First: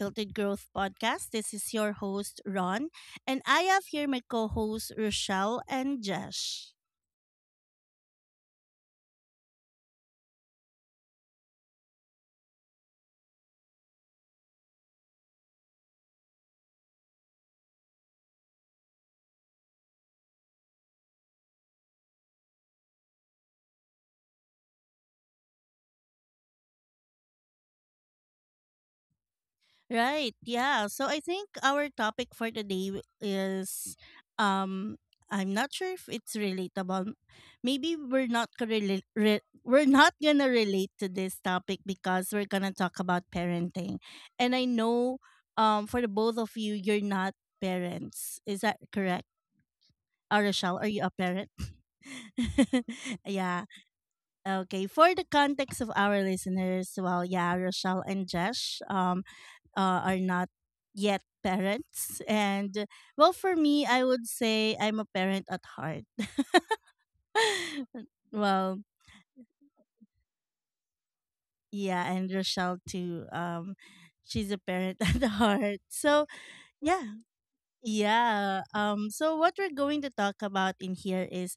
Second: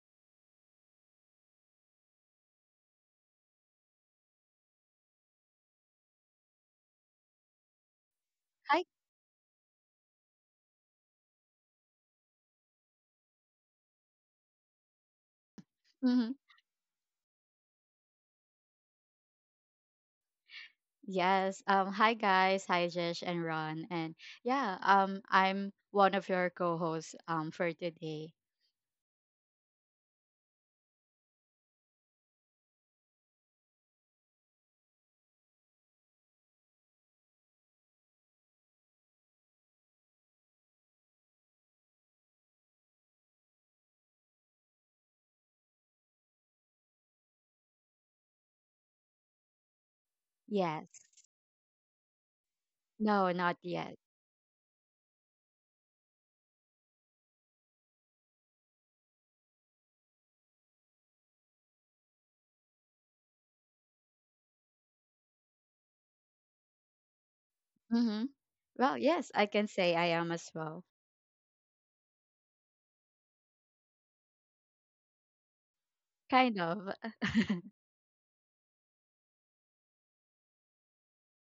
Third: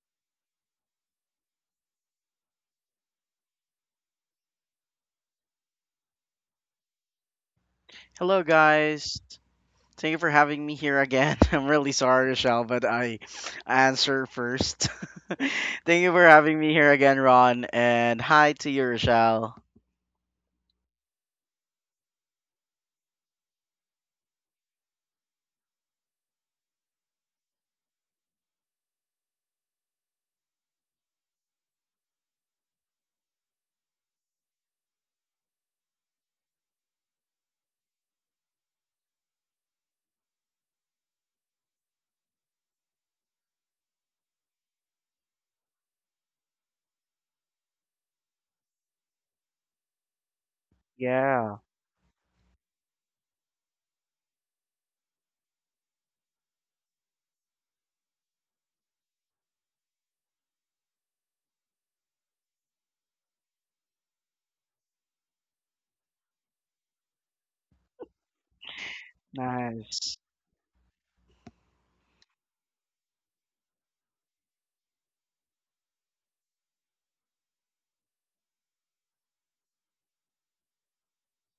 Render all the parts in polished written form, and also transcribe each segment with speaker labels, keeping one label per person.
Speaker 1: Unfiltered Growth Podcast. This is your host, Ron, and I have here my co hosts, Rochelle and Jesh.
Speaker 2: Hello,
Speaker 3: Hi.
Speaker 2: guys. Thank you for having me here again. I'm really sorry, Rochelle, but I answer first. Thank you for
Speaker 3: Hmm.
Speaker 2: having me here again, Ron. And hi to you, Rochelle.
Speaker 3: Yes. Hi, guys. Hi, Jesh and Ron. And yeah. I'm one of your co-hosts. For today.
Speaker 1: Right, yeah. So I think our topic for today is um, I'm not sure if it's relatable. Maybe we're not gonna we're not gonna relate to this topic because we're gonna talk about parenting. And I know for the both of you, you're not parents. Is that correct? Oh, Rochelle, are
Speaker 3: Yes.
Speaker 1: you a parent?
Speaker 2: Yeah,
Speaker 3: No, not
Speaker 1: Yeah.
Speaker 3: yet.
Speaker 1: Okay. For the context of our listeners, well, yeah, Rochelle and Jesh are not yet parents. And, well, for me, I would say I'm a parent at heart.
Speaker 3: Mm-hmm.
Speaker 1: Well,
Speaker 3: Well, yes, I can say I
Speaker 2: nice.
Speaker 3: am as well.
Speaker 1: yeah, and Rochelle too. She's a parent at heart. So,
Speaker 3: Kind of.
Speaker 1: yeah. Yeah. So what we're going to talk about in here is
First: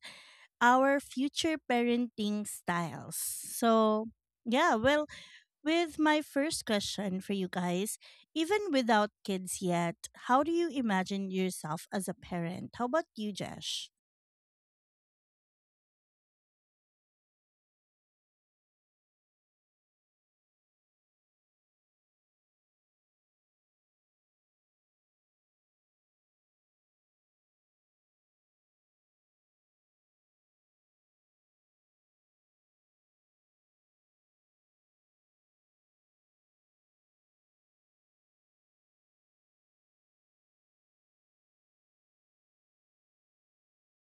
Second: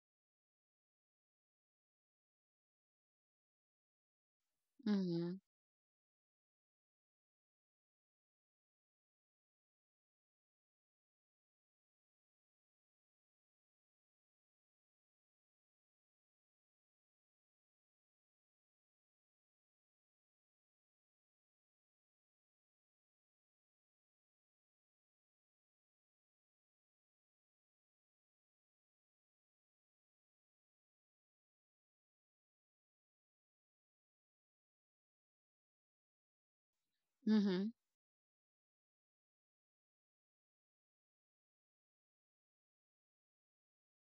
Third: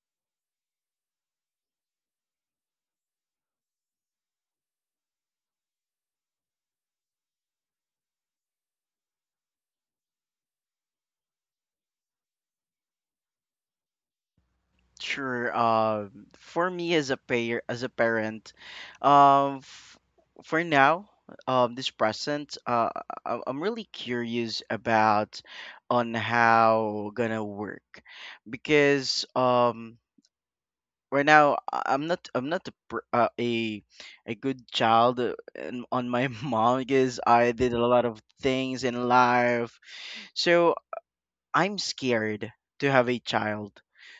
Speaker 1: our future parenting styles. So, yeah, well,
Speaker 3: Mm-hmm.
Speaker 1: with my first question for you guys, even without kids yet, how do you imagine yourself as a parent? How about you, Jesh?
Speaker 2: Sure. For me as a payer, as a parent, um, f- for now, this present, I'm really curious about on how gonna work because right now I'm not a a good child on my mom because I
Speaker 3: Mm-hmm.
Speaker 2: did a lot of things in life. So I'm scared to have a child.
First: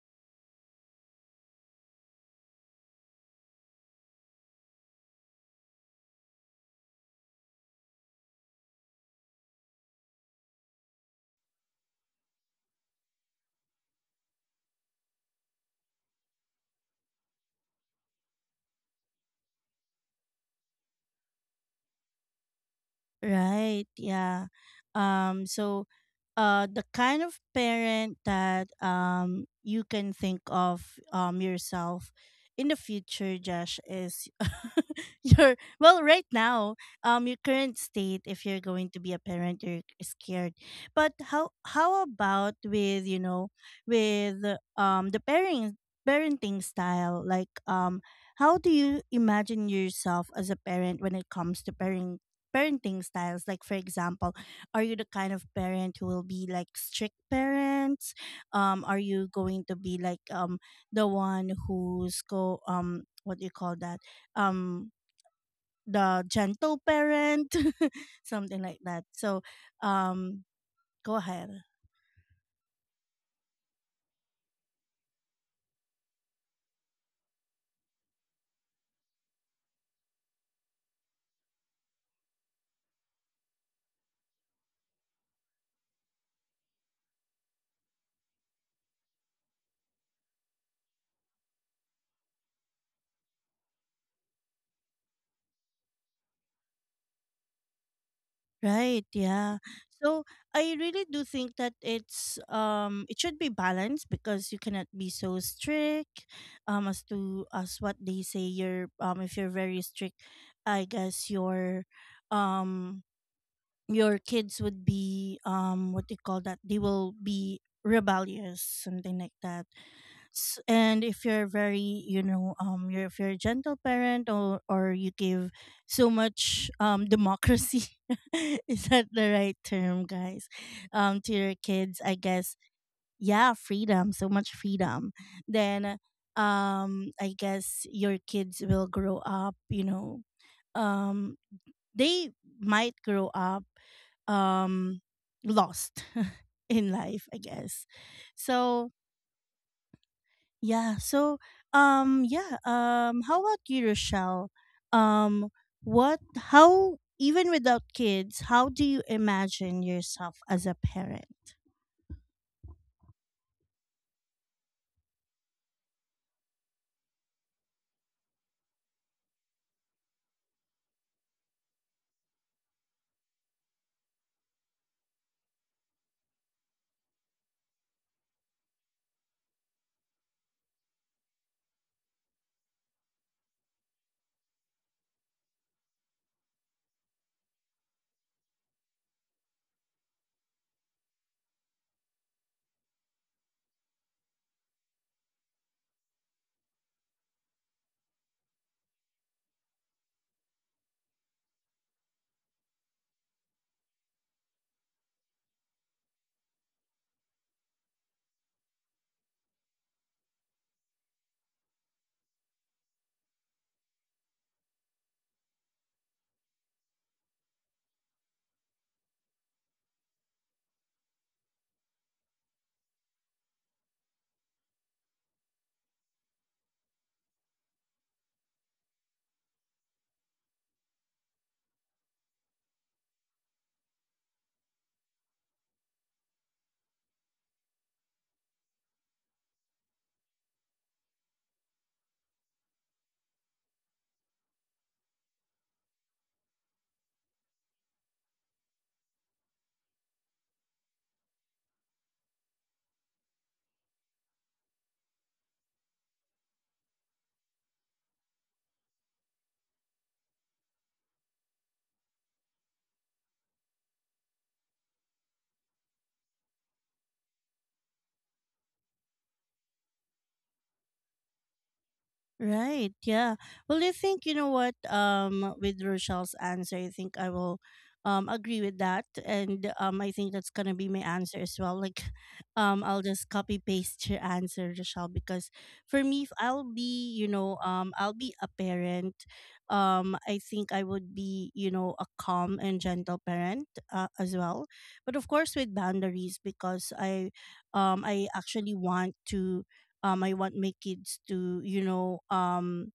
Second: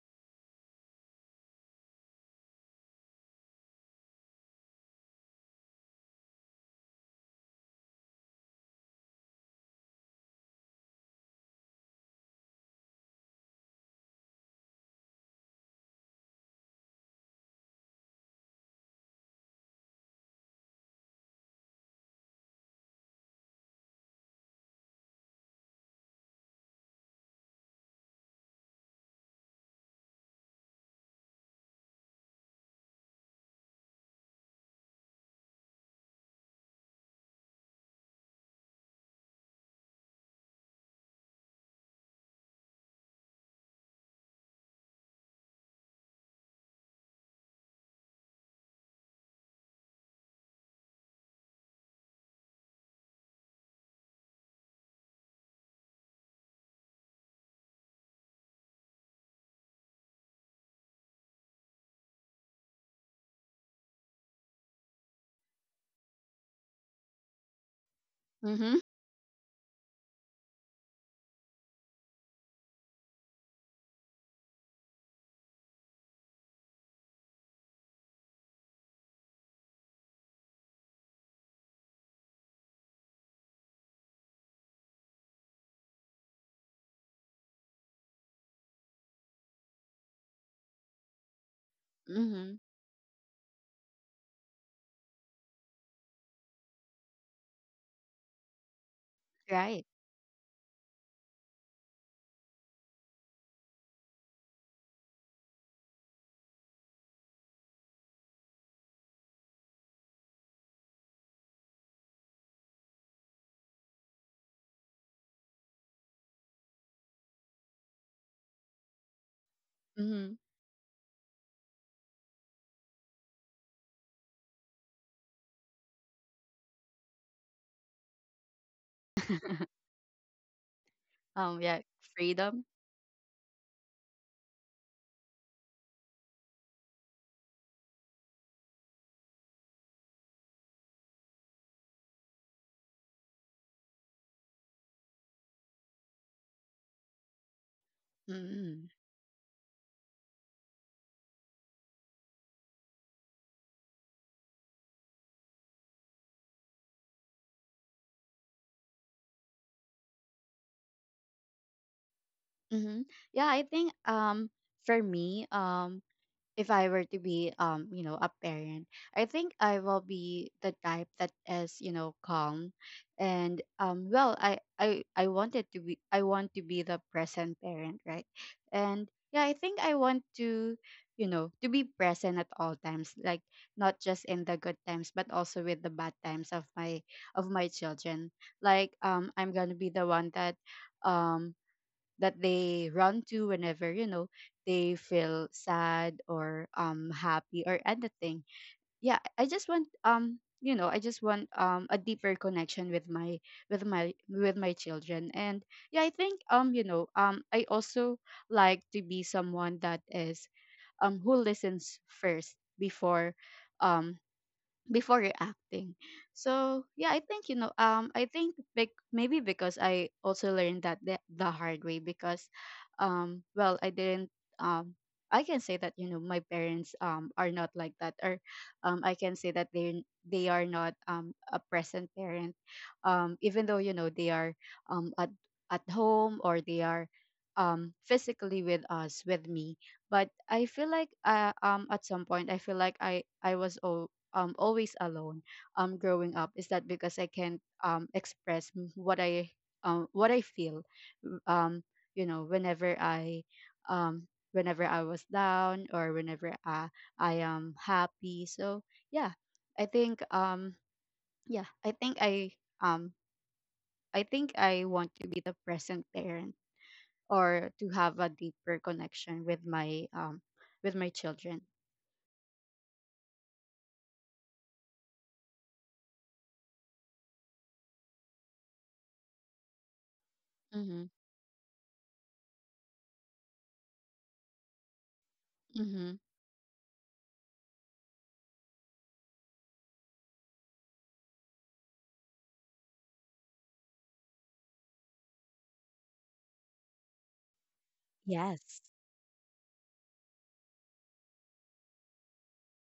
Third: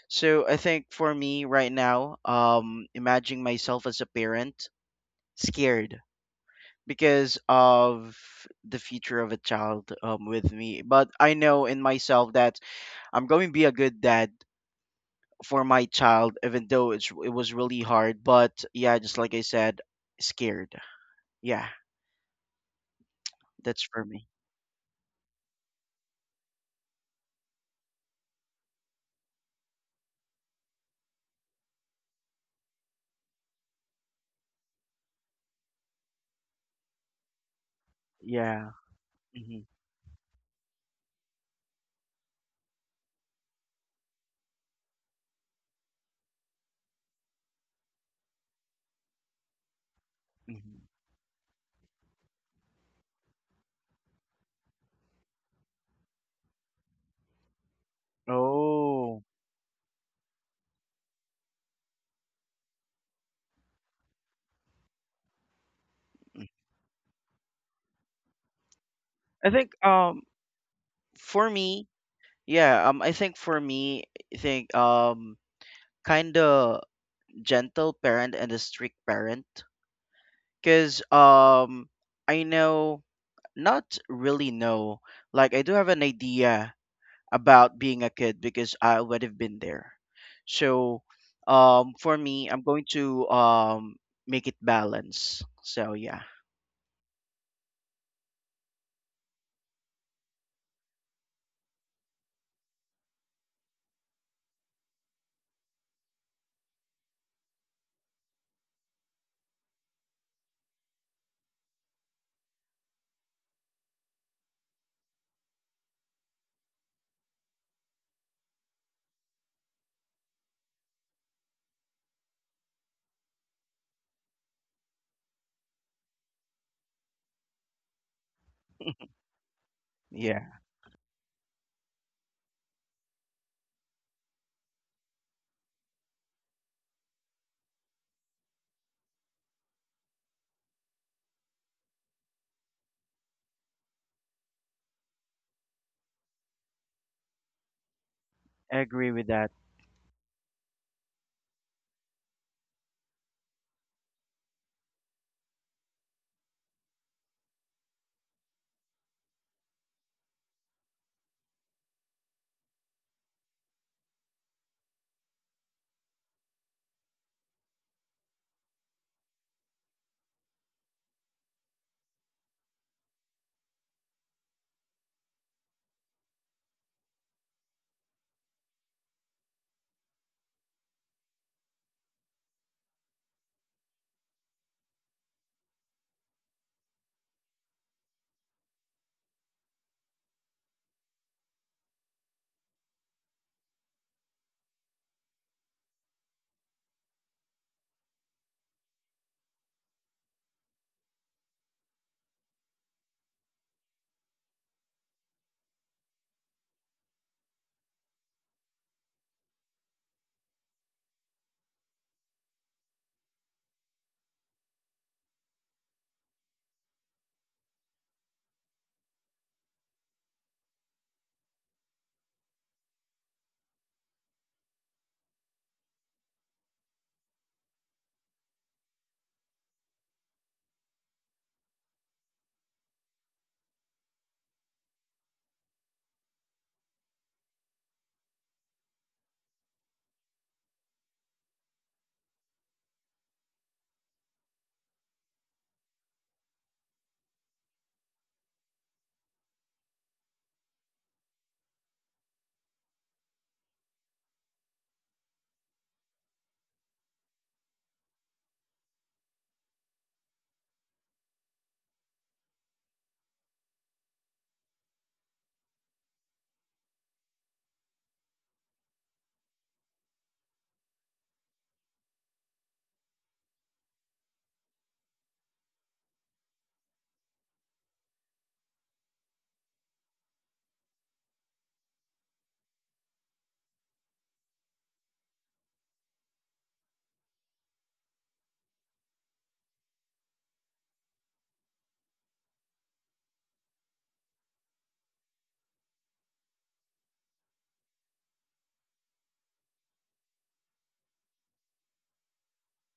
Speaker 2: So I think for me right now, imagining myself as a parent, scared because of the future of a child with me. But I know in myself that I'm going to be a good dad for my child, even though it was really hard. But yeah, just like I said, scared. Yeah, that's
Speaker 1: Right.
Speaker 2: for me.
Speaker 1: Yeah. Um so the kind of parent that you can think of yourself in the future, Josh, is, your, well, right now, your current state, if you're
Speaker 2: Yeah.
Speaker 1: going to be a
Speaker 2: hmm
Speaker 1: parent, you're scared. But how about with, you know, with the parenting style? Like how do you imagine yourself as a
Speaker 2: hmm
Speaker 1: parent when it comes to parenting styles. Like, for example, are you the kind of parent who will be like strict parents? Are
Speaker 2: Oh,
Speaker 1: you going to be like the one who's go, what do you call that? Um, the gentle parent, something
Speaker 3: Mm-hmm.
Speaker 1: like that. So,
Speaker 2: I think
Speaker 1: um, go
Speaker 2: for
Speaker 1: ahead.
Speaker 2: me, yeah, I think for me, I think kind of gentle parent and a strict parent cuz I know not really know. Like I do have an idea about being a kid because I would have been there. So for me,
Speaker 3: Mm-hmm.
Speaker 2: I'm going to make it balance. So yeah,
Speaker 1: Right, yeah.
Speaker 3: Right.
Speaker 1: So I really do think that it should be balanced, because you cannot be so strict, as to, as what they say, you're, if you're very strict, I guess you're, um your kids would be, what do you call that, they will be rebellious, something like that.
Speaker 3: Mm-hmm.
Speaker 1: And if you're very, you know, you're if you're a gentle parent, or you give so much democracy, is that the right term, guys,
Speaker 2: yeah,
Speaker 1: to your
Speaker 3: Yeah.
Speaker 1: kids, I guess.
Speaker 3: Freedom.
Speaker 1: Yeah, freedom, so much freedom, then I guess your kids will grow up, you know, um they might grow up, um lost in life, I guess.
Speaker 2: I
Speaker 3: Mm-hmm.
Speaker 1: So
Speaker 2: agree with that.
Speaker 1: yeah. So, yeah. How about you, Rochelle? Um, what? How? Even without kids, how do you imagine yourself as a parent?
Speaker 3: Mm-hmm. Yeah. I think. For me. If I were to be a parent, I think I will be the type that is calm, and well, I wanted to be I want to be the present parent, right. And yeah, I think I want to you know to be present at all times, like not just in the good times but also with the bad times of my children. Like I'm gonna be the one that, um they run to whenever they feel sad or happy or anything. Yeah, I just want you know I just want a deeper connection with my with my children. And yeah, I think I also like to be someone that is who listens first um before reacting. So yeah, I think maybe because I also learned that the hard way, because, well, I didn't. Um, I can say that my parents are not like that. Or, I can say that they are not a present parent, even though they are, at home, or they are physically with us, with me. But I feel like, at some point, I feel like I was always alone, growing up. Is that because I can't express what I feel? w- um Whenever um I was down, or whenever I am happy? So yeah, I think yeah I think I um I think I want to be the present parent, or to have a deeper connection with my, children.
Speaker 1: Right. Yeah. Well, I think you know what. With Rochelle's answer, I think I will, agree with that, and I think that's gonna be my
Speaker 3: Mhm.
Speaker 1: answer as well. Like, I'll just copy paste your answer, Rochelle, because for
Speaker 3: Mhm.
Speaker 1: me, if I'll be, you know, I'll be a parent. I think I would be, you know, a calm and gentle parent, as well, but of course with boundaries, because I actually
Speaker 3: Yes.
Speaker 1: want to, I want my kids to, you know,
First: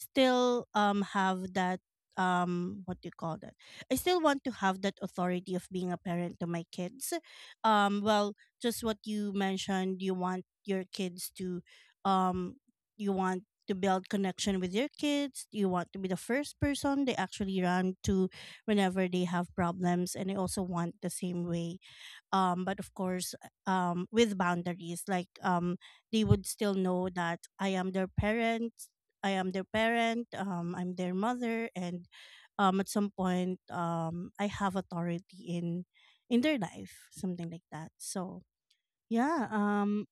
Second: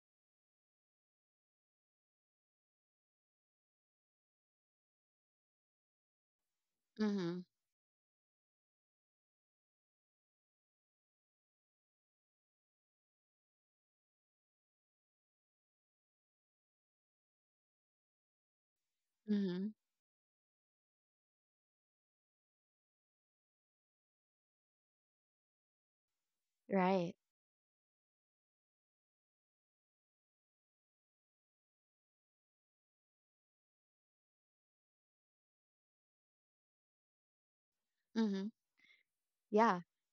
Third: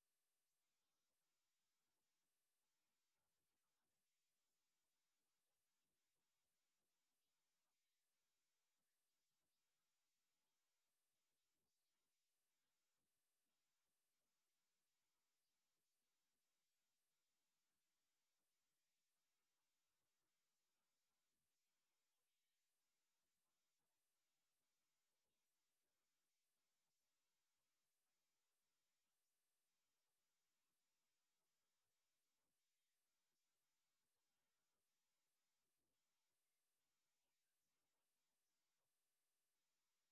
Speaker 1: still have that, what do you call that, I still want to have that authority of being a parent to my kids.
Speaker 3: Mhm.
Speaker 1: Well, just what you mentioned, you want your kids to, um you want to build connection with your kids, you want to be the first person they actually run to whenever they have
Speaker 3: Mhm.
Speaker 1: problems, and I also want the same way, but of course with boundaries, like they would still know
Speaker 3: Right.
Speaker 1: that I am their parent. I am their parent, I'm their mother, and at some point, I have authority in their life, something like that. So
Speaker 3: Mm-hmm.
Speaker 1: yeah.
Speaker 3: Yeah.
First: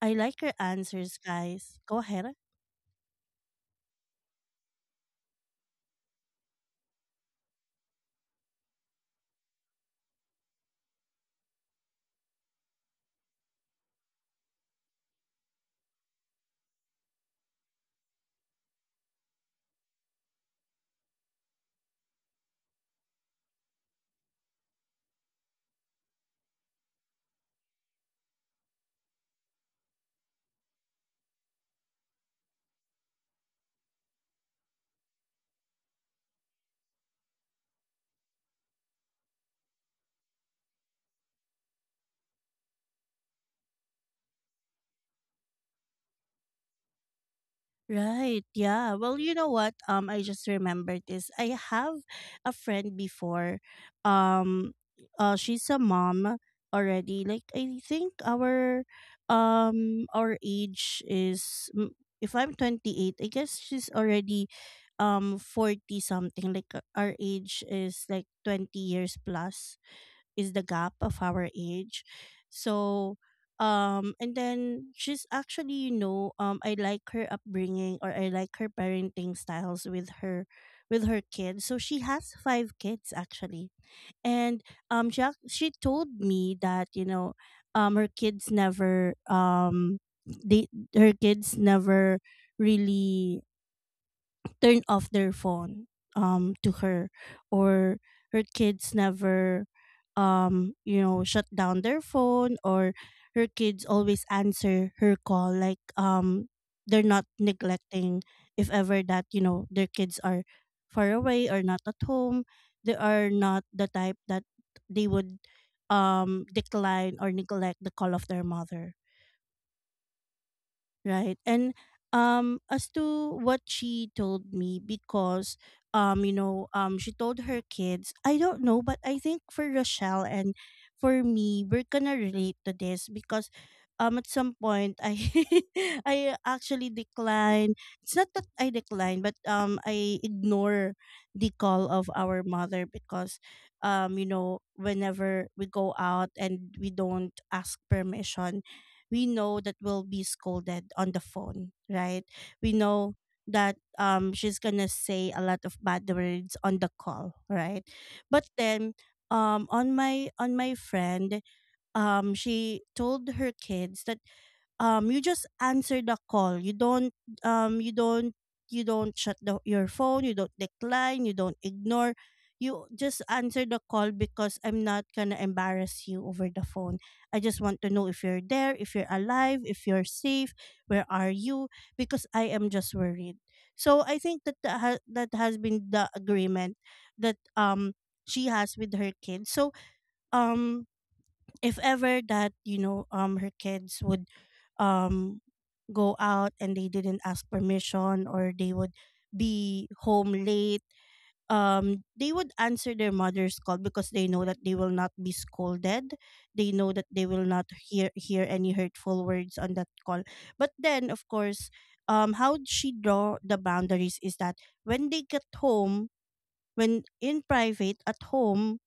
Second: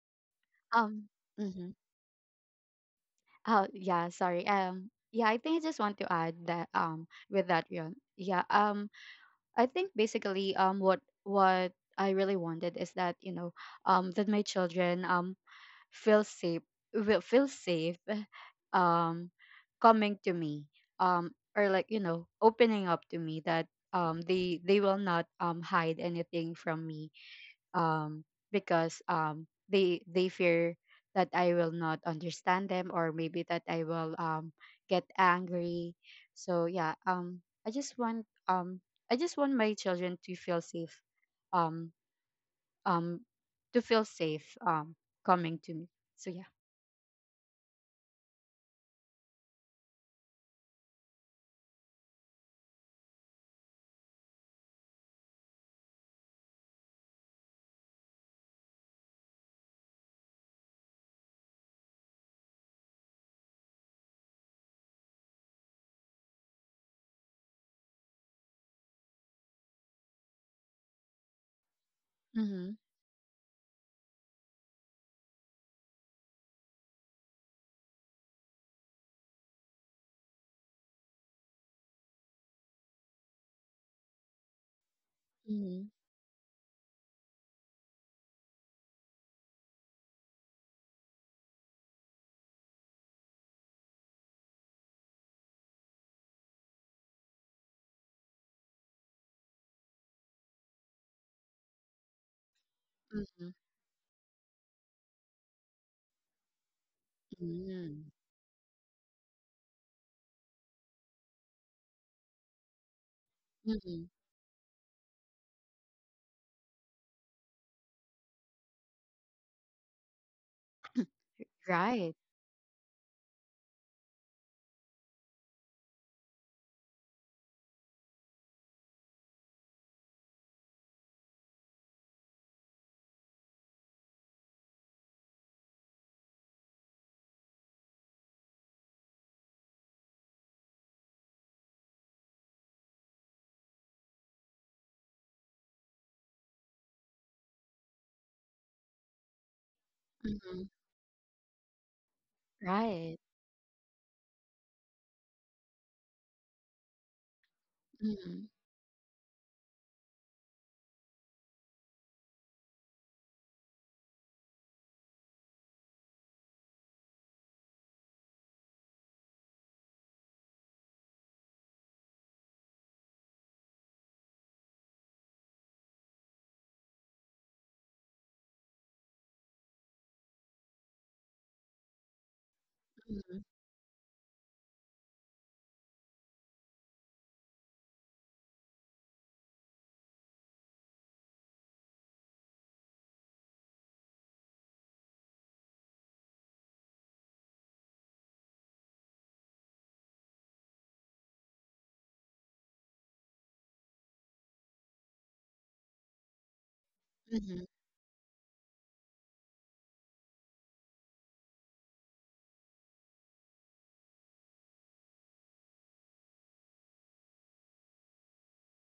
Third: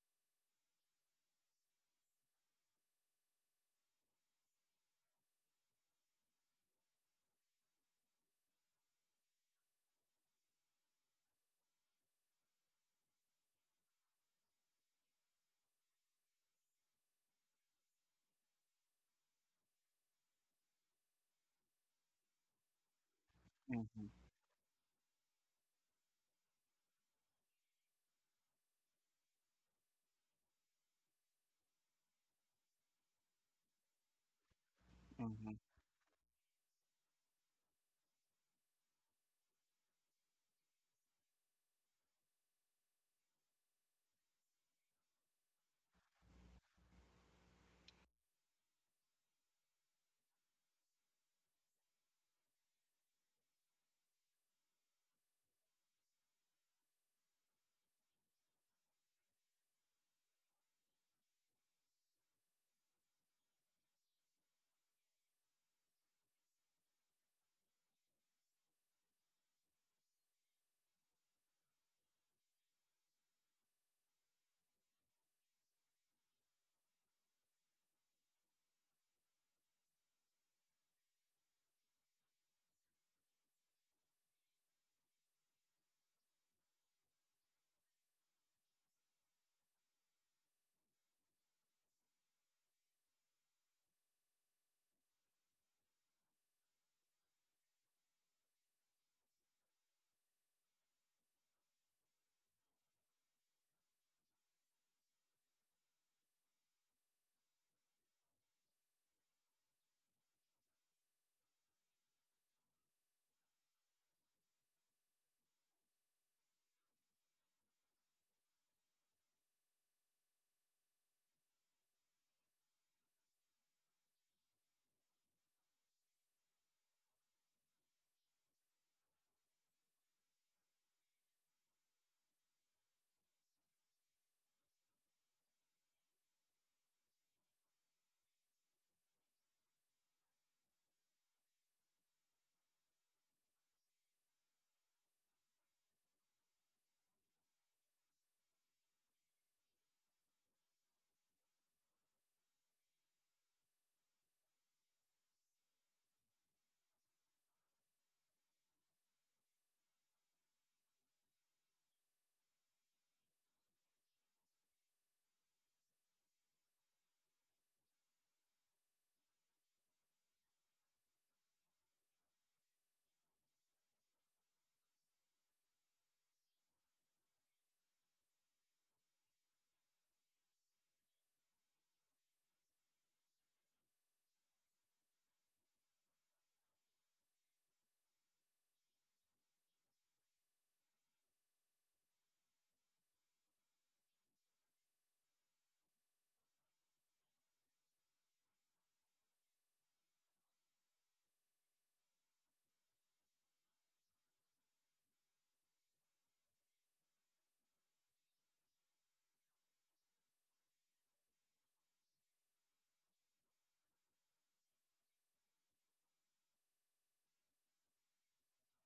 Speaker 1: I like your
Speaker 3: Um.
Speaker 1: answers,
Speaker 3: Mm-hmm.
Speaker 1: guys. Go ahead.
Speaker 3: Oh, yeah. Sorry. Yeah. I think I just want to add that. With that, yeah. Yeah. I think basically, what I really wanted is that, that my children feel safe, will feel safe, um, coming to me, um, or, like, opening up to me. That
Speaker 2: hmm
Speaker 3: they will not hide anything from me, um, because, they fear that I will not understand them, or maybe that I will, get
Speaker 2: hmm
Speaker 3: angry. So yeah, I just want um, I just want my children to feel safe, um, um, to feel safe, coming to me. So yeah.
Speaker 1: Right. Yeah. Well, you know what? I just remembered this. I have a friend before. Um, she's a mom already. Like I think our age is, mm, if I'm 28, I guess she's already, forty something. Like, our age is like 20 years plus is the gap of our age.
Speaker 3: Mm-hmm.
Speaker 1: So and then she's actually, you know, I like her upbringing, or I like her parenting styles with her, with her kids. So she has five kids actually. And she
Speaker 3: Mm-hmm.
Speaker 1: told me that, you know, her kids never, they her kids never really turn off their phone to her, or her kids never you know, shut down their phone, or her
Speaker 3: Mm-hmm.
Speaker 1: kids always answer her call, like they're not
Speaker 3: Mm-hmm.
Speaker 1: neglecting. If ever that, you know, their kids are far away or not at home, they are not the
Speaker 3: Mm-hmm.
Speaker 1: type that they would decline or neglect the call of their mother, right? And
Speaker 3: Right.
Speaker 1: as to what she told me, because she told her kids, I don't know, but I think for Rochelle and for me, we're gonna relate to this, because at some point I I actually decline, it's not that I decline but I ignore the call of our mother, because you know, whenever we go out and we don't ask permission, we know that we'll be
Speaker 3: Mm-hmm.
Speaker 1: scolded on the phone, right? We know
Speaker 3: Right.
Speaker 1: that she's gonna say a lot of bad words on the call, right?
Speaker 3: Mm-hmm.
Speaker 1: But then on my friend, she told her kids that you just answer the call, you don't um you don't you don't shut the, your phone, you don't decline, you don't ignore, you just answer the call, because I'm not gonna embarrass you over the phone, I just want to know if you're there, if you're alive, if you're safe, where are you, because I am just worried.
Speaker 3: Mm-hmm.
Speaker 1: So I think that that has been the agreement that she has with her kids. So um if ever that, you know, her kids would um go out and they didn't ask permission, or they would be home late, they would answer their mother's call, because they know that they will not be scolded, they know that they will not hear any hurtful words on that call. But then of course, how she draw the boundaries is that when they get home, when in private at home,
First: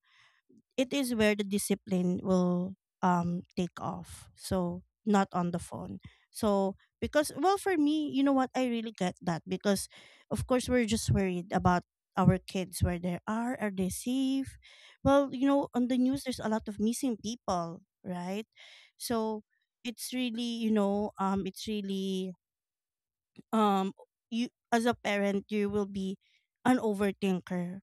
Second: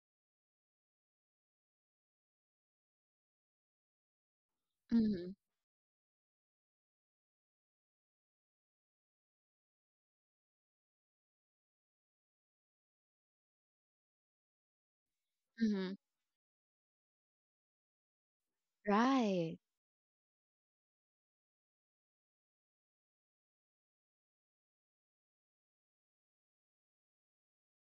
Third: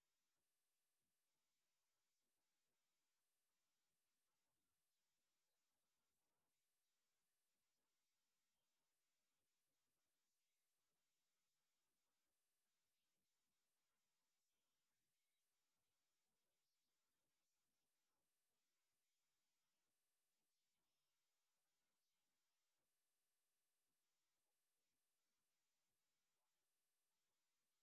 Speaker 1: it is where the discipline will take off, so not
Speaker 3: Mm-hmm.
Speaker 1: on the phone. So because, well, for me, you know what, I really get that, because of course we're just worried about our kids, where they are they safe, well, you know, on
Speaker 3: Mm-hmm.
Speaker 1: the news there's a lot of missing people, right? So
Speaker 3: Right.
Speaker 1: it's really, you know, it's really um you, as a parent, you will be an overthinker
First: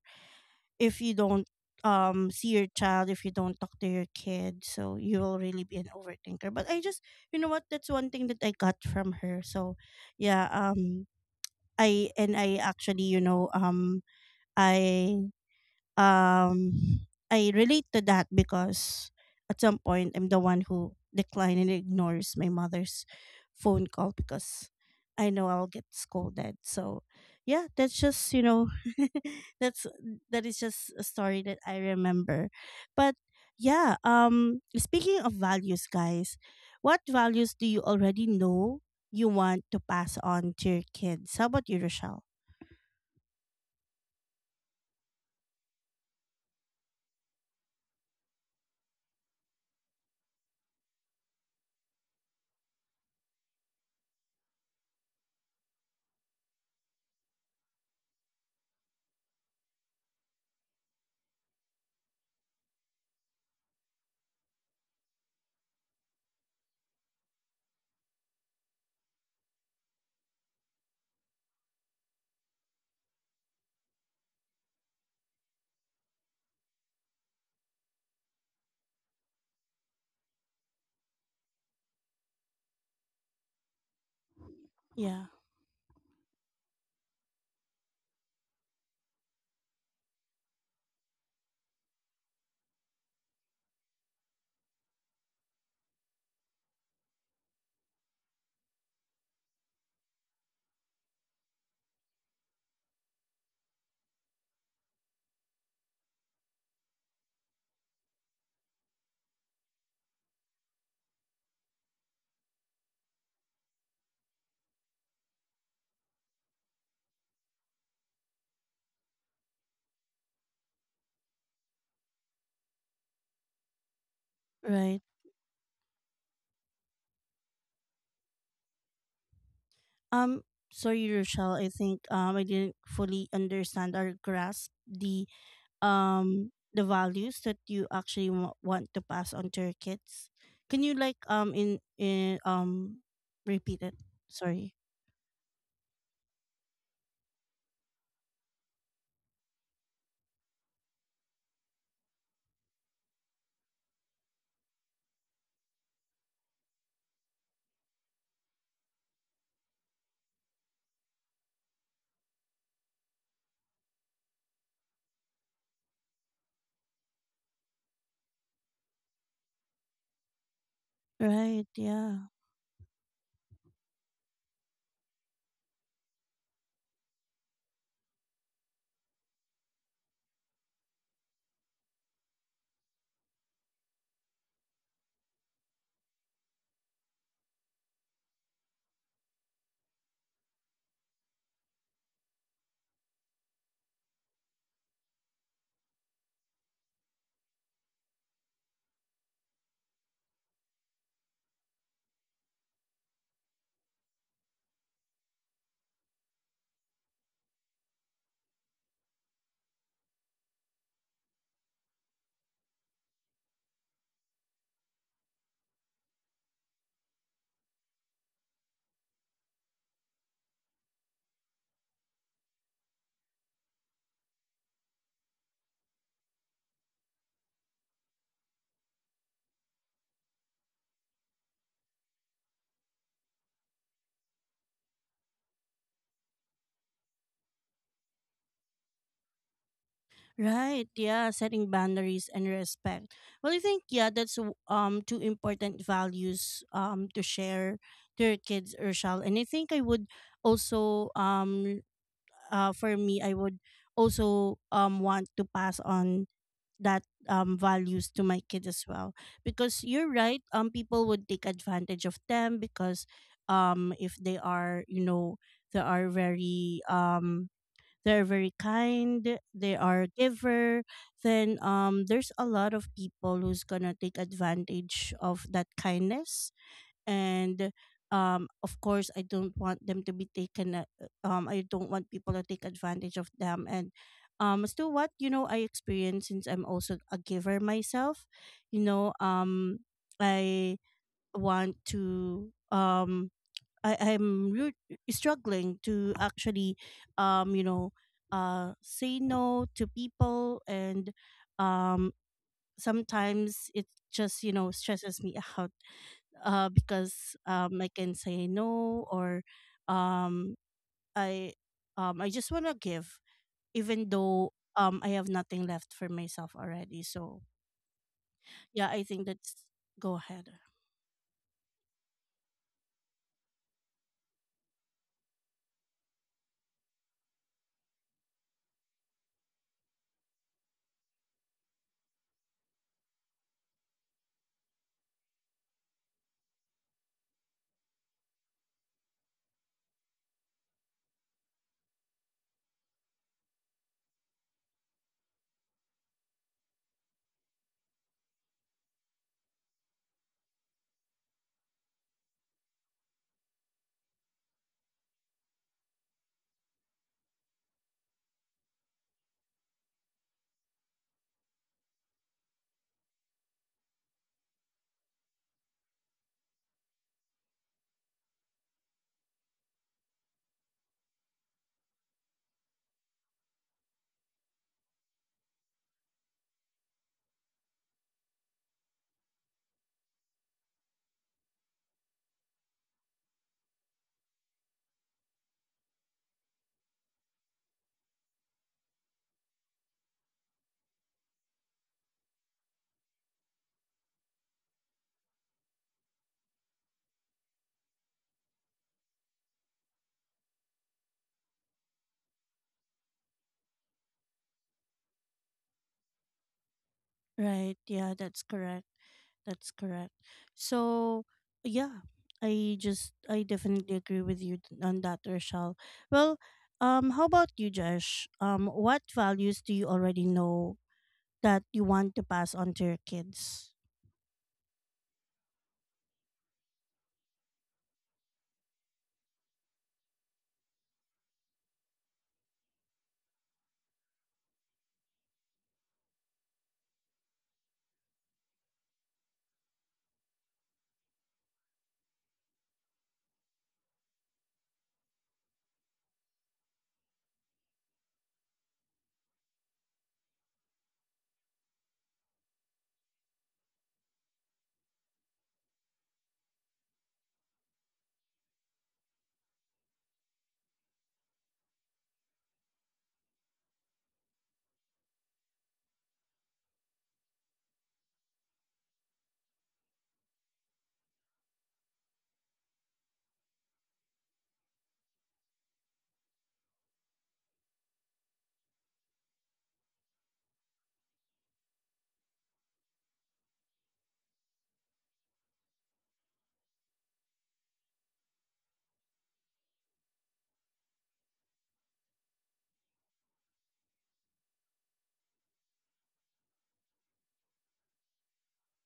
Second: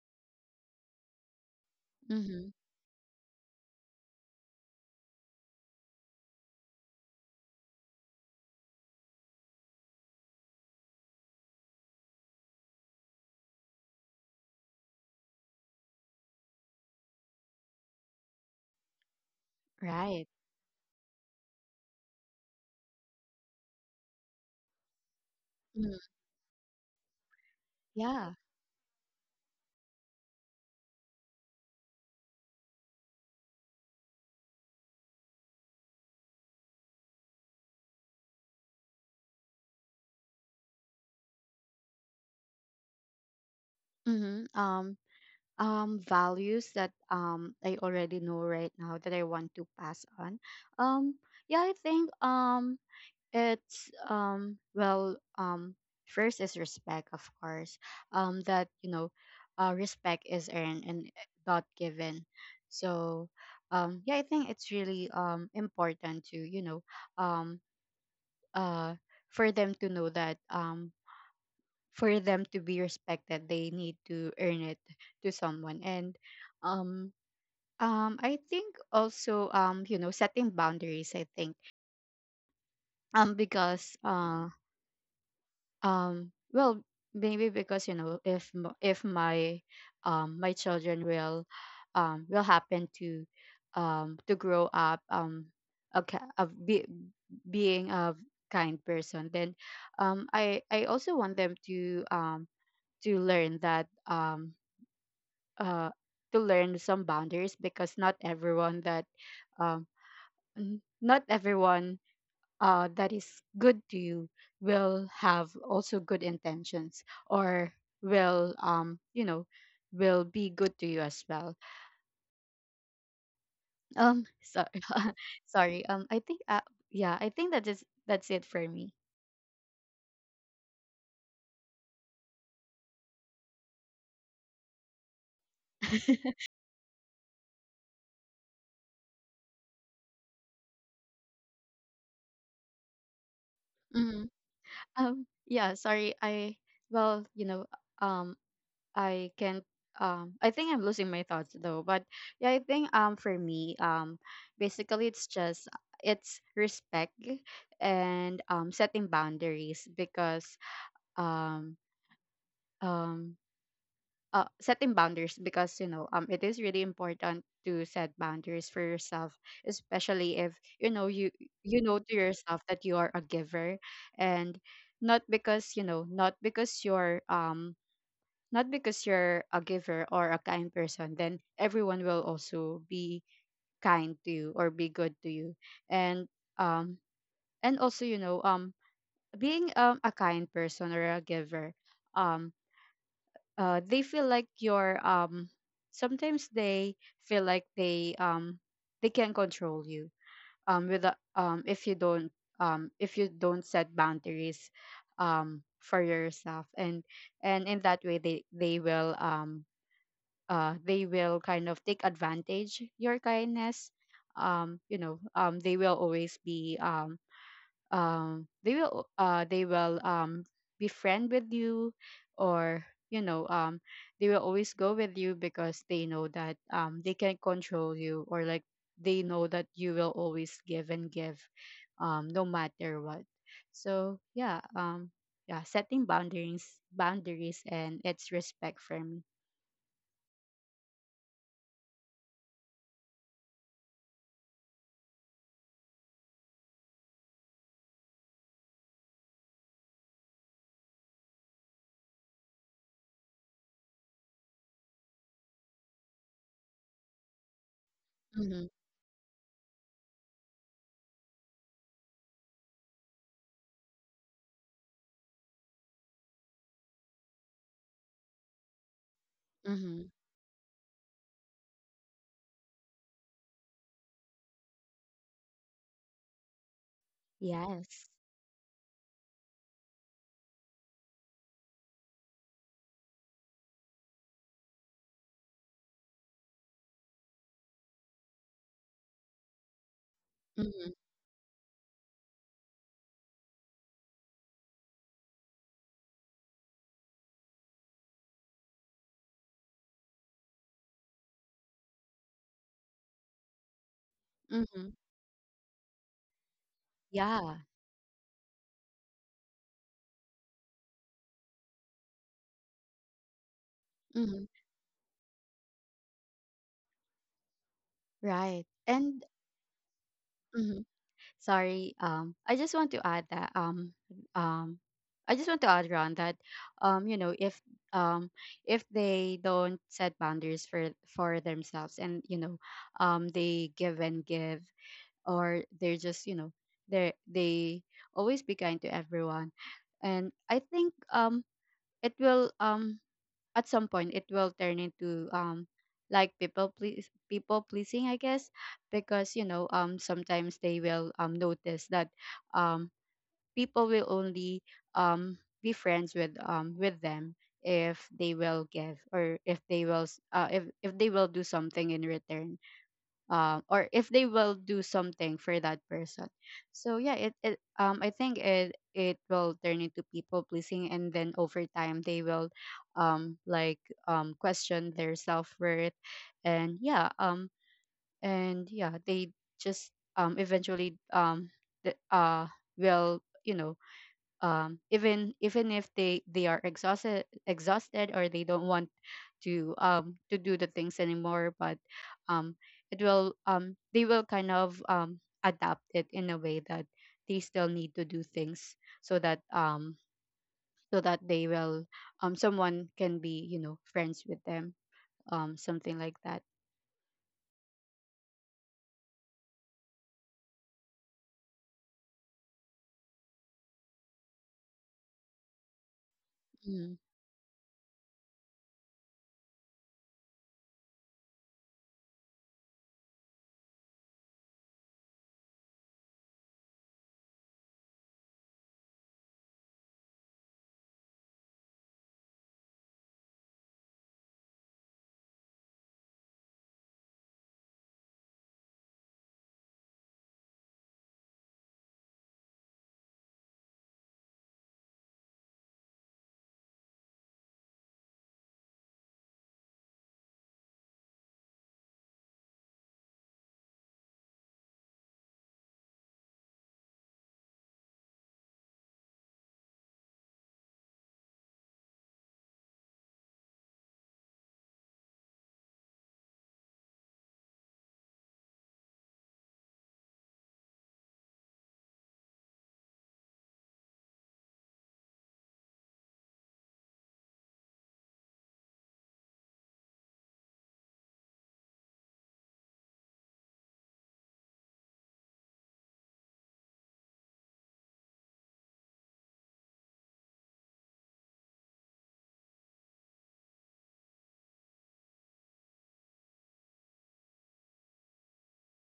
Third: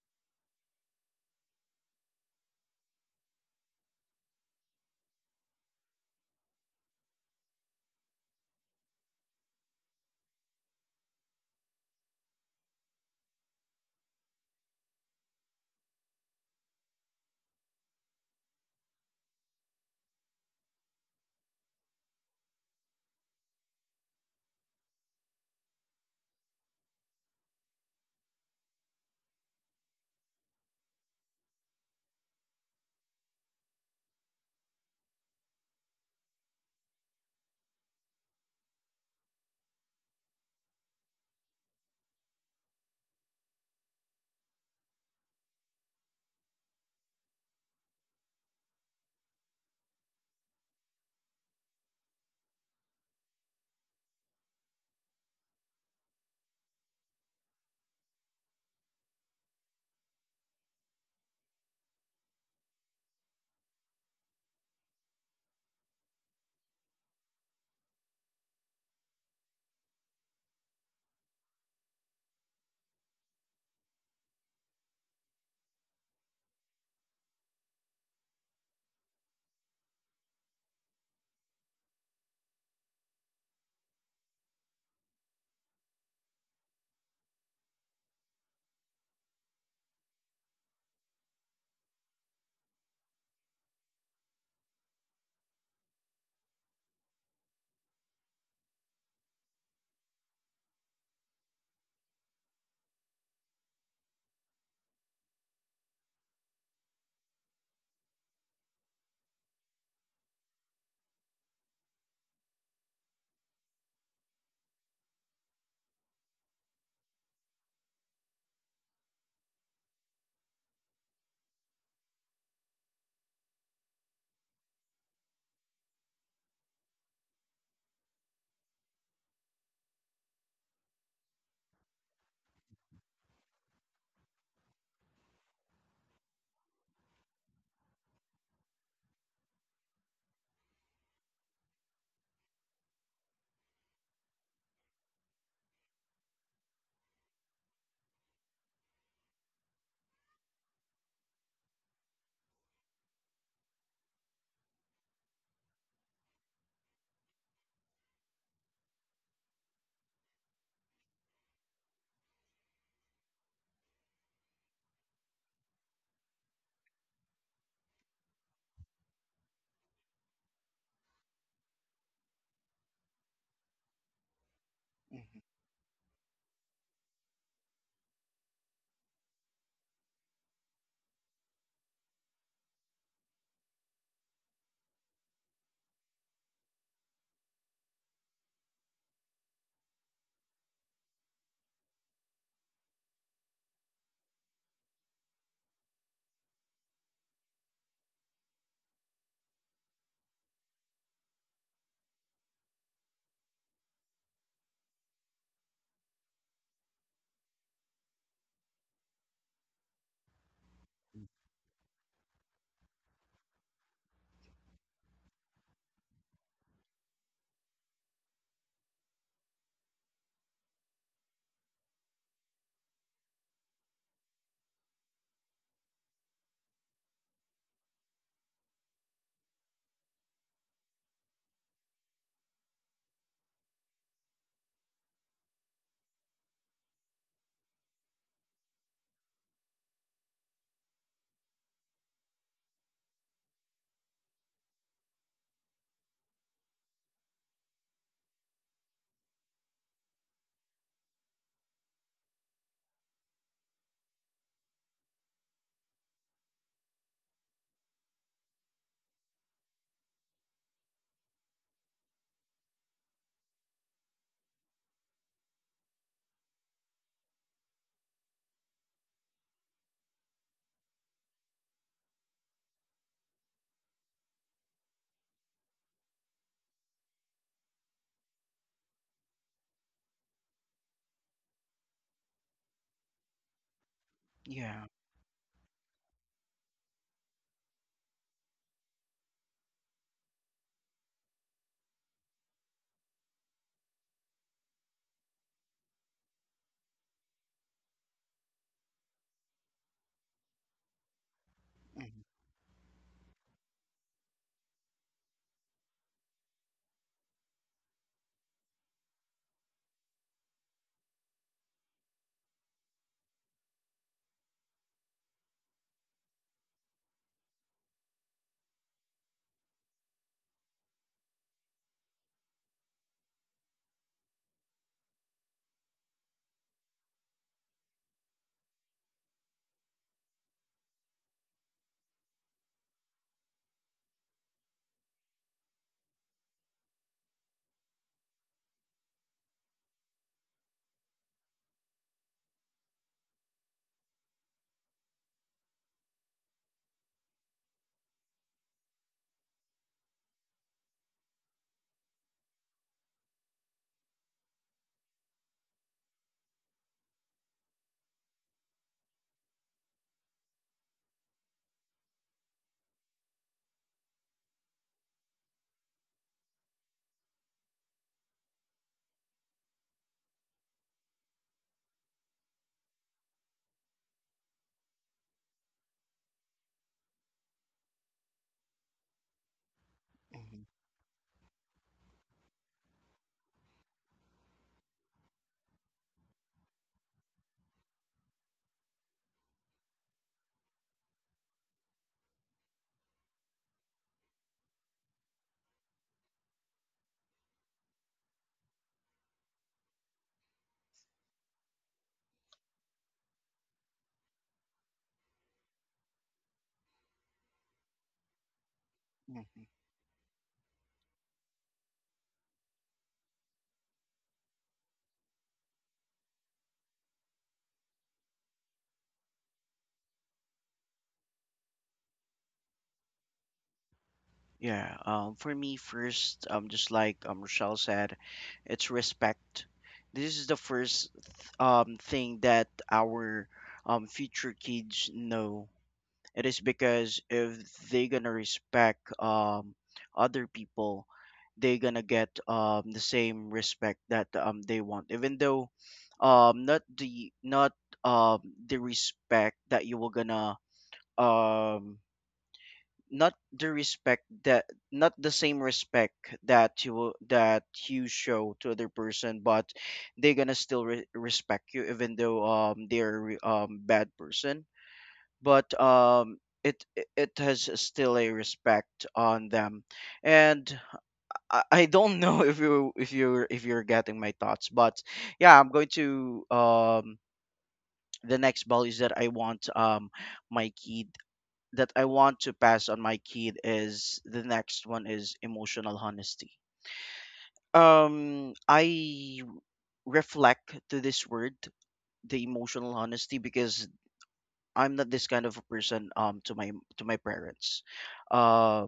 Speaker 1: if you don't
Speaker 3: Mm-hmm.
Speaker 1: see your child, if you don't talk to your kid, so you will really be an overthinker. But I just, you know what, that's one thing that I got from her. So yeah, I actually, you know, i I relate to that because at some point
Speaker 3: Right.
Speaker 1: I'm the one who decline and ignores my mother's phone call because I know I'll get scolded. So yeah, that's just
Speaker 3: Yeah.
Speaker 1: you know, that's, that is just a story that I remember. But yeah, speaking of values, guys, what values do you already know you want to pass on to your kids? How about you, Rochelle?
Speaker 3: Hmm. Values that I already know right now that I want to pass on. Um, yeah, I think, it's, well, first is respect, of course. That, respect is earned and, not given. So, yeah, I think it's really important to, um uh for them to know that, for them to be respected, they need to earn it to someone. And um I think also, setting boundaries. I think, because,
Speaker 1: Yeah,
Speaker 3: well, maybe because, if my, children will, will happen to, to grow up, okay of, being a kind person, then I also want them to, to learn that, uh, to learn some boundaries, because not everyone that, um, not everyone, that is good to you will have also good intentions, or will, will be good to you as well, so.
Speaker 1: right.
Speaker 3: Sorry, I think, yeah, I think that's it for me.
Speaker 1: Um, Sorry, Rochelle. I think I didn't fully understand or grasp the values that you actually want to pass on to your kids. Can you like in repeat it,
Speaker 3: Hmm.
Speaker 1: sorry.
Speaker 3: Yeah, sorry, I, well, um I can't. I think I'm losing my thoughts though. But yeah, I think, for me, basically it's just, it's respect, and, setting boundaries, because, um um setting boundaries, because, it is really important to set boundaries for yourself, especially if, you,
Speaker 1: Right,
Speaker 3: you know to
Speaker 1: yeah.
Speaker 3: yourself that you are a giver, and not
Speaker 2: hmm
Speaker 3: because, not because you're not because you're a giver or a kind person, then everyone will also be kind to you or be good to you. And um and also, you know, being, a kind person or a giver, um they feel like you're, sometimes they feel like they, they can control you, with the, if you don't, if you don't set boundaries, for yourself, and in that way they will, they will kind of take advantage your kindness. You know, they will always be, they will, they will, be friend with you, or you know, they will always go with you because they know that, they can control you, or like, they know that you will always give and give, no matter what. So yeah, yeah, setting boundaries, and it's respect for me.
Speaker 1: Right, yeah, setting boundaries and respect. Well, I think, yeah, that's two important values to share to your kids, Urshel, and I think I would also, for me, I would also want to pass on that values to my kid
Speaker 3: Mm-hmm.
Speaker 1: as well, because you're right, people would take advantage of them, because if they are, you know, they are very, they're very kind, they
Speaker 3: Mm-hmm.
Speaker 1: are giver, then there's a lot of people who's gonna take advantage of that kindness. And
Speaker 3: Yes.
Speaker 1: of course I don't want them to be taken a- I don't want people to take advantage of them, and as
Speaker 2: Yeah.
Speaker 1: to what, you know, I experience, since I'm also a giver myself, you know, I
Speaker 3: Mm-hmm.
Speaker 1: want to, I, i'm re- struggling to actually you know, say no to people, and um, sometimes it just, you know,
Speaker 3: Mm-hmm.
Speaker 1: stresses me out, because
Speaker 3: Yeah.
Speaker 1: I can say no, or um, I I just want to give, even
Speaker 3: Mm-hmm.
Speaker 1: though I have nothing left for myself already. So
Speaker 3: Right.
Speaker 1: yeah, I
Speaker 3: And
Speaker 1: think that's, go ahead.
Speaker 3: mhm. Sorry, I just want to add that, um I just want to add, Ron, that, you know, if, um if they don't set boundaries for, themselves and, you know, they give and give, or they're just, you know, they always be kind to everyone. And I think, it will, at some point, it will turn into, like, people pleasing, I guess. Because, you know, sometimes they will, notice that, um people will only, be friends with, with them if they will give, or if they will, if, they will do something in return, or if they will do something for that person. So yeah, it I think it will turn into people pleasing, and then over time they will, like, question their self worth, and yeah, and yeah, they just,
Speaker 2: Mhm,
Speaker 3: eventually, th- uh will, you know, even, if they are exhausted, or they don't want to, to do the things anymore, but, um it will, they will kind of, adapt it in a way that they still need to do things, so that, so that they will, someone can be, you know, friends with them, something like that.
Speaker 1: Right. Yeah, that's correct.
Speaker 2: mhm.
Speaker 1: That's correct. So yeah, I definitely agree with you on that, Rochelle. Well,
Speaker 3: Mm.
Speaker 1: how about you, Josh? What values do you already know that you want to pass on to your kids?
Speaker 2: Yeah, for me first, just like Rochelle said, it's respect. This is the first thing that our future kids know. It is because if they gonna respect other people, they gonna get the same respect that they want. Even though not the not um the respect that you were gonna um not the same respect that that you show to other person, but they're gonna still respect you even though they're bad person, but it it has still a respect on them. And I don't know if you're getting my thoughts, but yeah, I'm going to the next ball is that I want my kid that I want to pass on my kid is the next one is emotional honesty. I reflect to this word, the emotional honesty, because I'm not this kind of a person to my parents. Uh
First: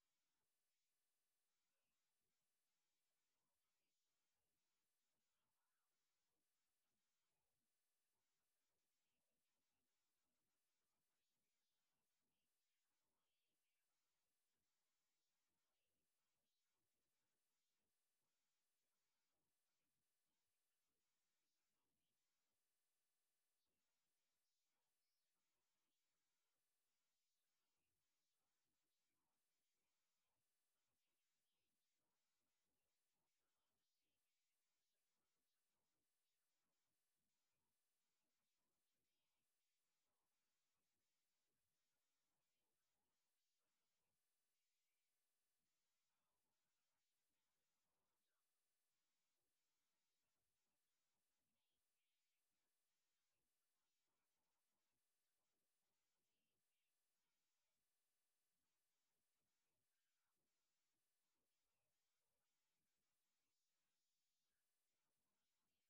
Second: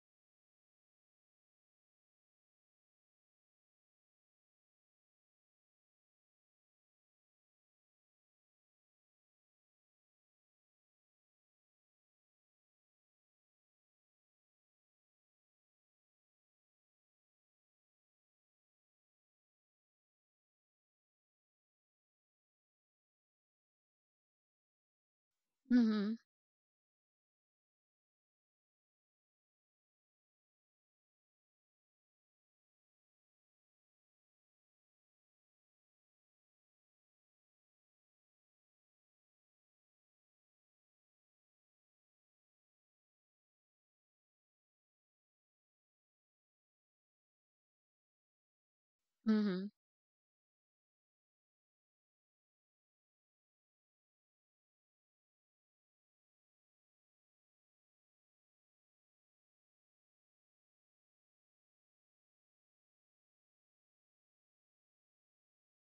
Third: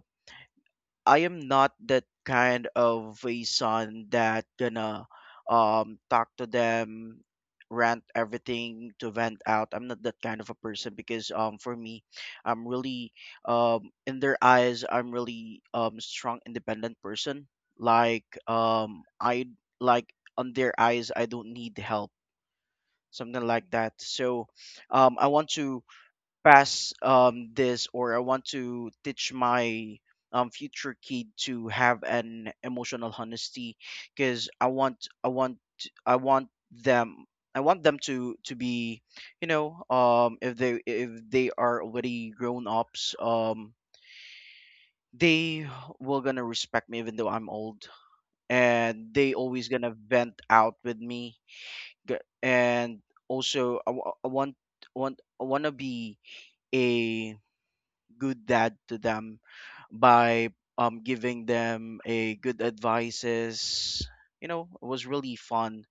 Speaker 2: I am not that kind of a son that gonna talk to them, rant everything to vent out. I'm not that kind of a person because for me, I'm really in their eyes, I'm really strong independent person. Like I, like on their eyes I don't need help. Something like that. So I want to
Speaker 3: Mhm.
Speaker 2: pass this, or I want to teach my future kid to have an emotional honesty because I want them I want them to be you know if they are already grown ups, they will gonna respect me even though I'm old, and they always
Speaker 3: Mhm.
Speaker 2: gonna vent out with me. And also, I, wa- I want I wanna be a good dad to them by giving them a good advices. You know, it was really fun